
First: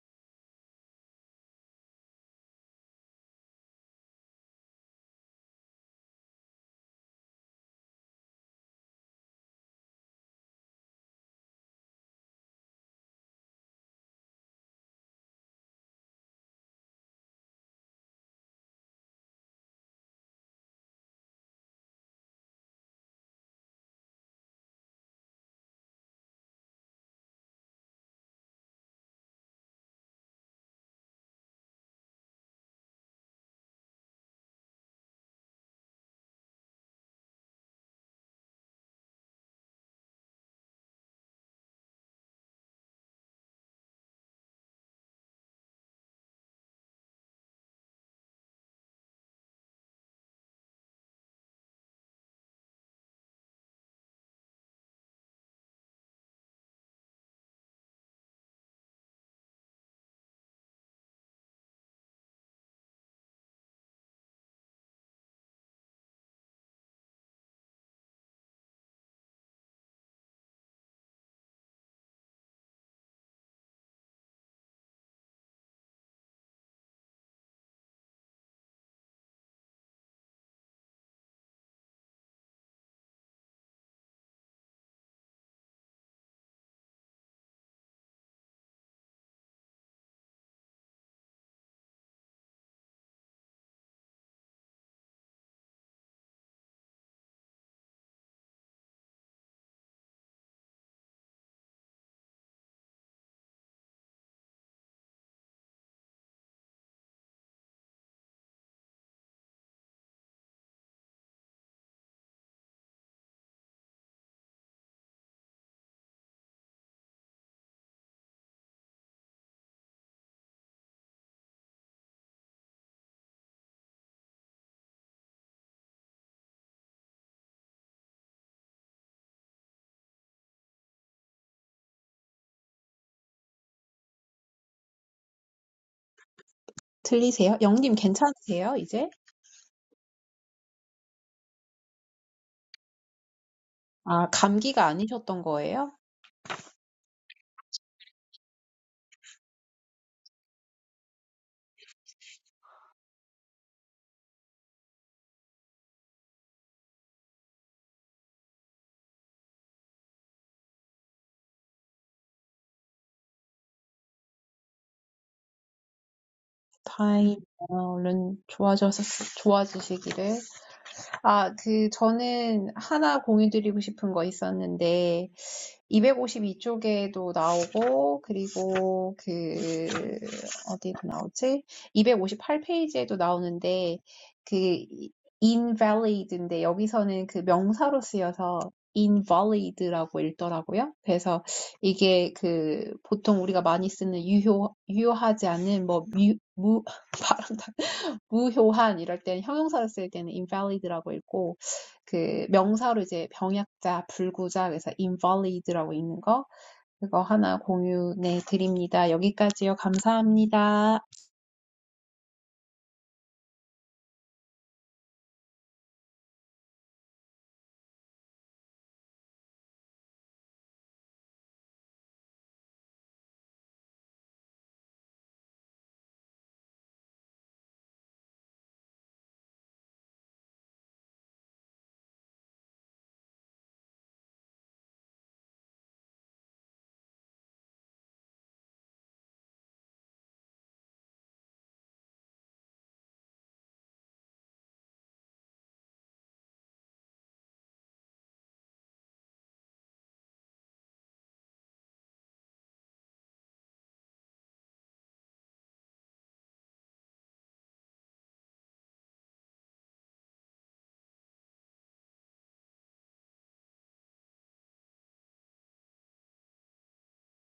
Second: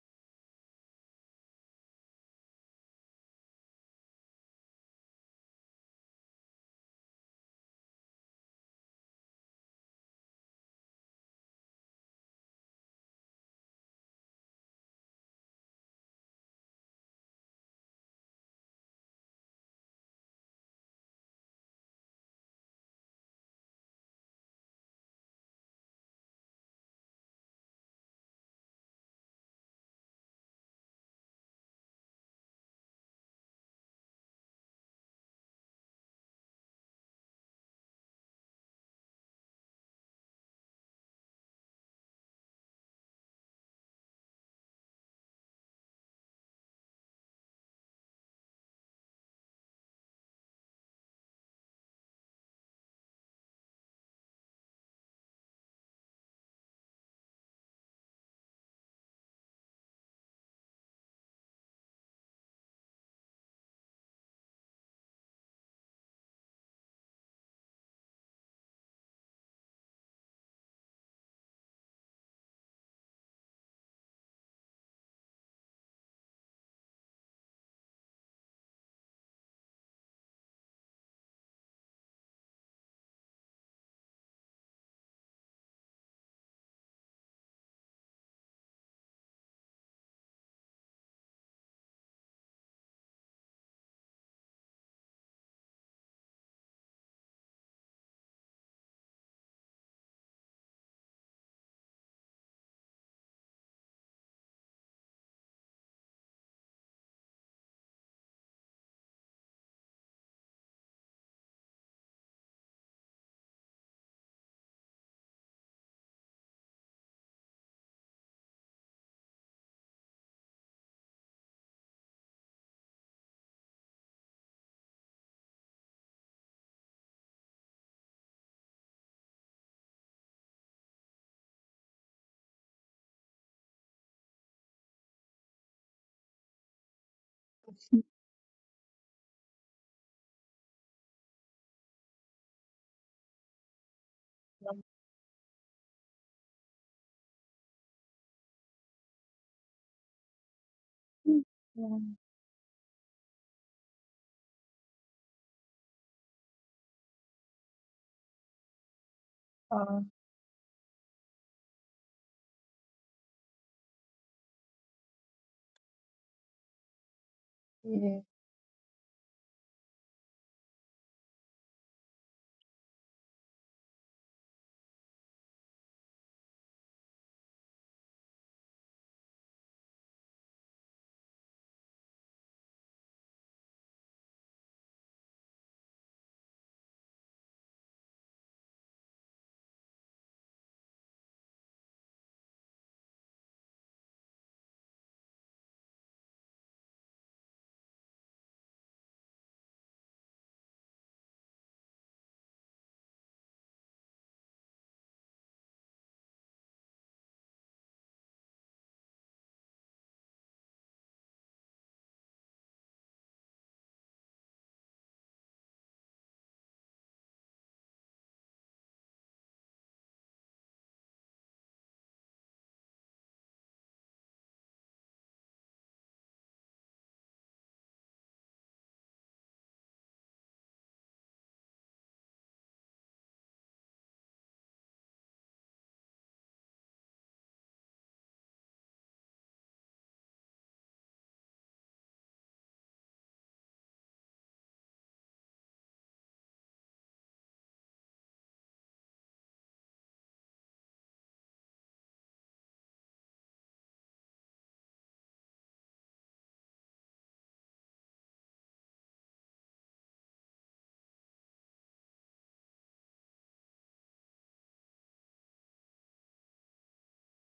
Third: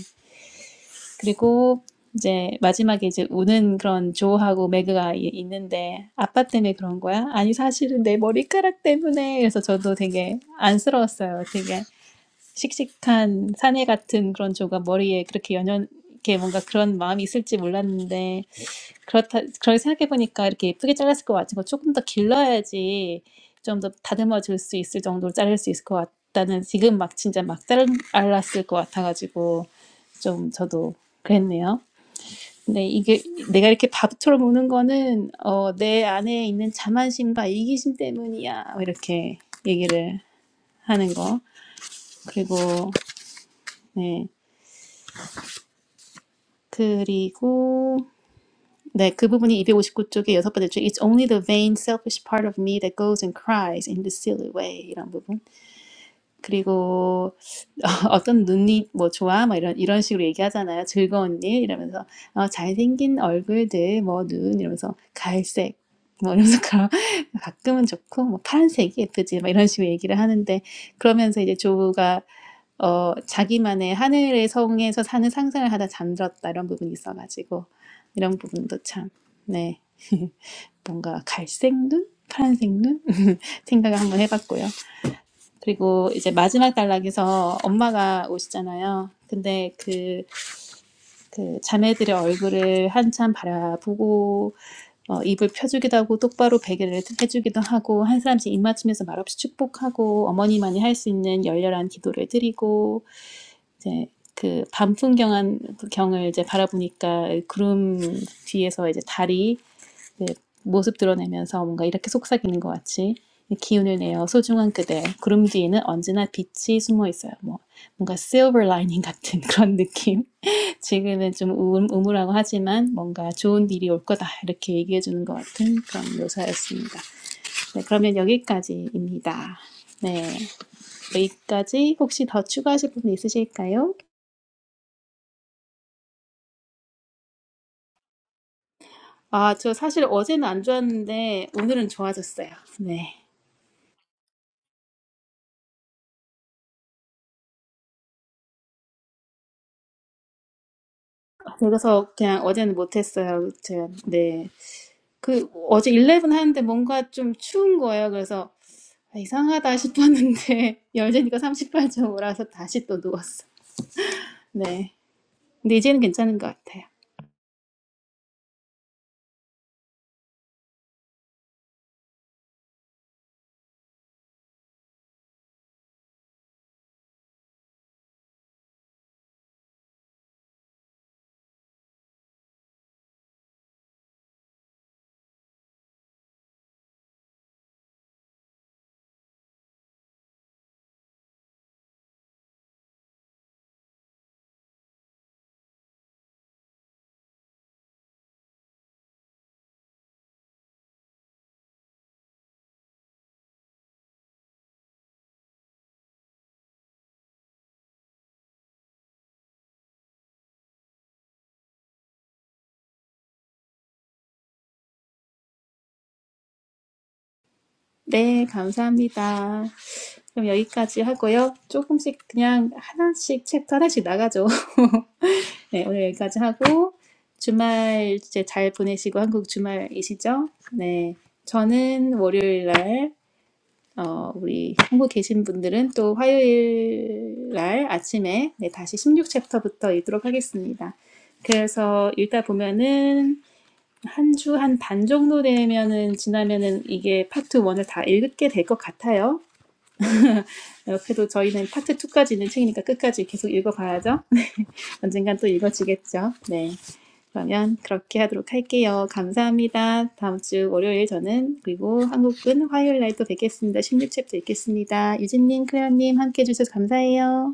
Speaker 1: 그리고 이제 마지막에 이제 우는 그런 조하고 매그가 있는데 아빠 때문에 그런 거야? 아니 사실은 내 머리카락 때문에 그래서 저도 되게 안쓰러웠어요. 되게 씩씩한 사내 같은 그런 조가 머리에 그렇게 연연 이렇게 뭔가 그런 마음이 있을지 몰랐는데 그렇다, 그렇게 생각해보니까 이렇게 예쁘게 잘랐을 것 같은 거 조금 더 길러야지 좀 더 다듬어질 수 있을 정도로 자를 수 있을 것 같다는 지금 막 진짜 막 잘- 잘랐을 것 같아가지고 좀 저도 그랬네요. 근데 이게 내가 이렇게 밥처럼 우는 거는 어, 내 안에 있는 자만심과 이기심 때문이야. 이렇게 얘기를 하는 거. 그리고, 네. 그리고 네, 그 부분이 이백오십구 쪽에 여섯 번째 줄 It's only the vain, selfish part of me that goes and cries in this silly way 이런 부분. 그리고 *laughs* 어떤 눈이 뭐 좋아 뭐 이런 이런 식으로 얘기하잖아요. 즐거운 일 이러면서 어, 잘생긴 얼굴들 뭐 눈 이러면서 갈색 뭐 이러면서 *laughs* 그런 가끔은 좋고 뭐 파란색이 예쁘지 막 이런 식으로 얘기를 하는데 그러면서 이제 조가 어 자기만의 하늘의 성에서 사는 상상을 하다 잠들었다 이런 부분이 있어가지고 이런 부분도 참 네. *laughs* 뭔가 갈색 눈? 파란색 눈? *laughs* 생각을 한번 해봤고요. 그리고 이제 마지막 단락에서 엄마가 오시잖아요. 근데 그, 그 자매들의 얼굴을 한참 바라보고 어, 입을 펴주기도 하고 똑바로 베개를 해주기도 하고 한 사람씩 입 맞추면서 말없이 축복하고 어머니만이 할 수 있는 열렬한 기도를 드리고 이제 그 밤풍경한 경을 이제 바라보니까 구름 뒤에서 이제 달이 이제 모습 드러내면서 뭔가 이렇게 속삭이는 것 같이 기운을 내어 소중한 그대 구름 뒤에는 언제나 빛이 숨어 있어요. 뭐 뭔가 silver lining 같은 *laughs* 그런 느낌. 지금은 좀 우울, 우물하고 하지만 뭔가 좋은 일이 올 거다 이렇게 얘기해 주는 것 같은 그런 묘사였습니다. 네, 그러면 여기까지입니다. 네, 여기까지 혹시 더 추가하실 부분 있으실까요?
Speaker 3: 들리세요? 영님 괜찮으세요, 이제?
Speaker 1: 아, 저 사실 어제는 안 좋았는데 오늘은 좋아졌어요. 네.
Speaker 3: 아, 감기가 아니셨던 거예요?
Speaker 1: 그래서 그냥 어제는 못했어요. 제가 네. 그 어제 11 하는데 뭔가 좀 추운 거예요. 그래서 아, 이상하다
Speaker 2: 아,
Speaker 1: 싶었는데 *laughs* 열재니까 38.5라서 다시 또 누웠어. 네. 근데 이제는 괜찮은 것 같아요.
Speaker 3: 다행이네요.
Speaker 2: 예.
Speaker 3: 얼른 좋아져서, 좋아지시기를. 아, 그, 저는 하나 공유드리고 싶은 거 있었는데, 252쪽에도 나오고, 그리고 그, 어디에도 나오지? 258페이지에도 나오는데, 그, invalid인데, 여기서는 그 명사로 쓰여서 invalid라고 읽더라고요. 그래서 이게 그, 보통 우리가 많이 쓰는 유효, 유효하지 않은, 뭐, 무, 무, *laughs* 발음 다 무효한 이럴 때는 형용사로 쓸 때는 invalid라고 읽고 그 명사로 이제 병약자, 불구자 그래서 invalid라고 읽는 거 그거 하나 공유해 드립니다. 여기까지요. 감사합니다.
Speaker 1: 네, 감사합니다. 그럼 여기까지 하고요. 조금씩 그냥 하나씩 챕터 하나씩 나가죠. *laughs* 네, 오늘 여기까지 하고 주말 이제 잘 보내시고 한국 주말이시죠? 네, 저는 월요일 날 어, 우리 한국 계신 분들은 또 화요일 날 아침에 네, 다시 십육 챕터부터 읽도록 하겠습니다. 그래서 읽다 보면은 한 주 한 반 정도 되면은 지나면은 이게 파트 1을 다 읽게 될 것 같아요. 옆에도 저희는 파트 2까지 있는 책이니까 끝까지 계속 읽어봐야죠. *laughs* 언젠간 또 읽어지겠죠. 네. 그러면 그렇게 하도록 할게요. 감사합니다. 다음 주 월요일 저는 그리고 한국은 화요일 날 또 뵙겠습니다. 십육 챕터 읽겠습니다. 유진님, 클레어님 함께 해주셔서 감사해요.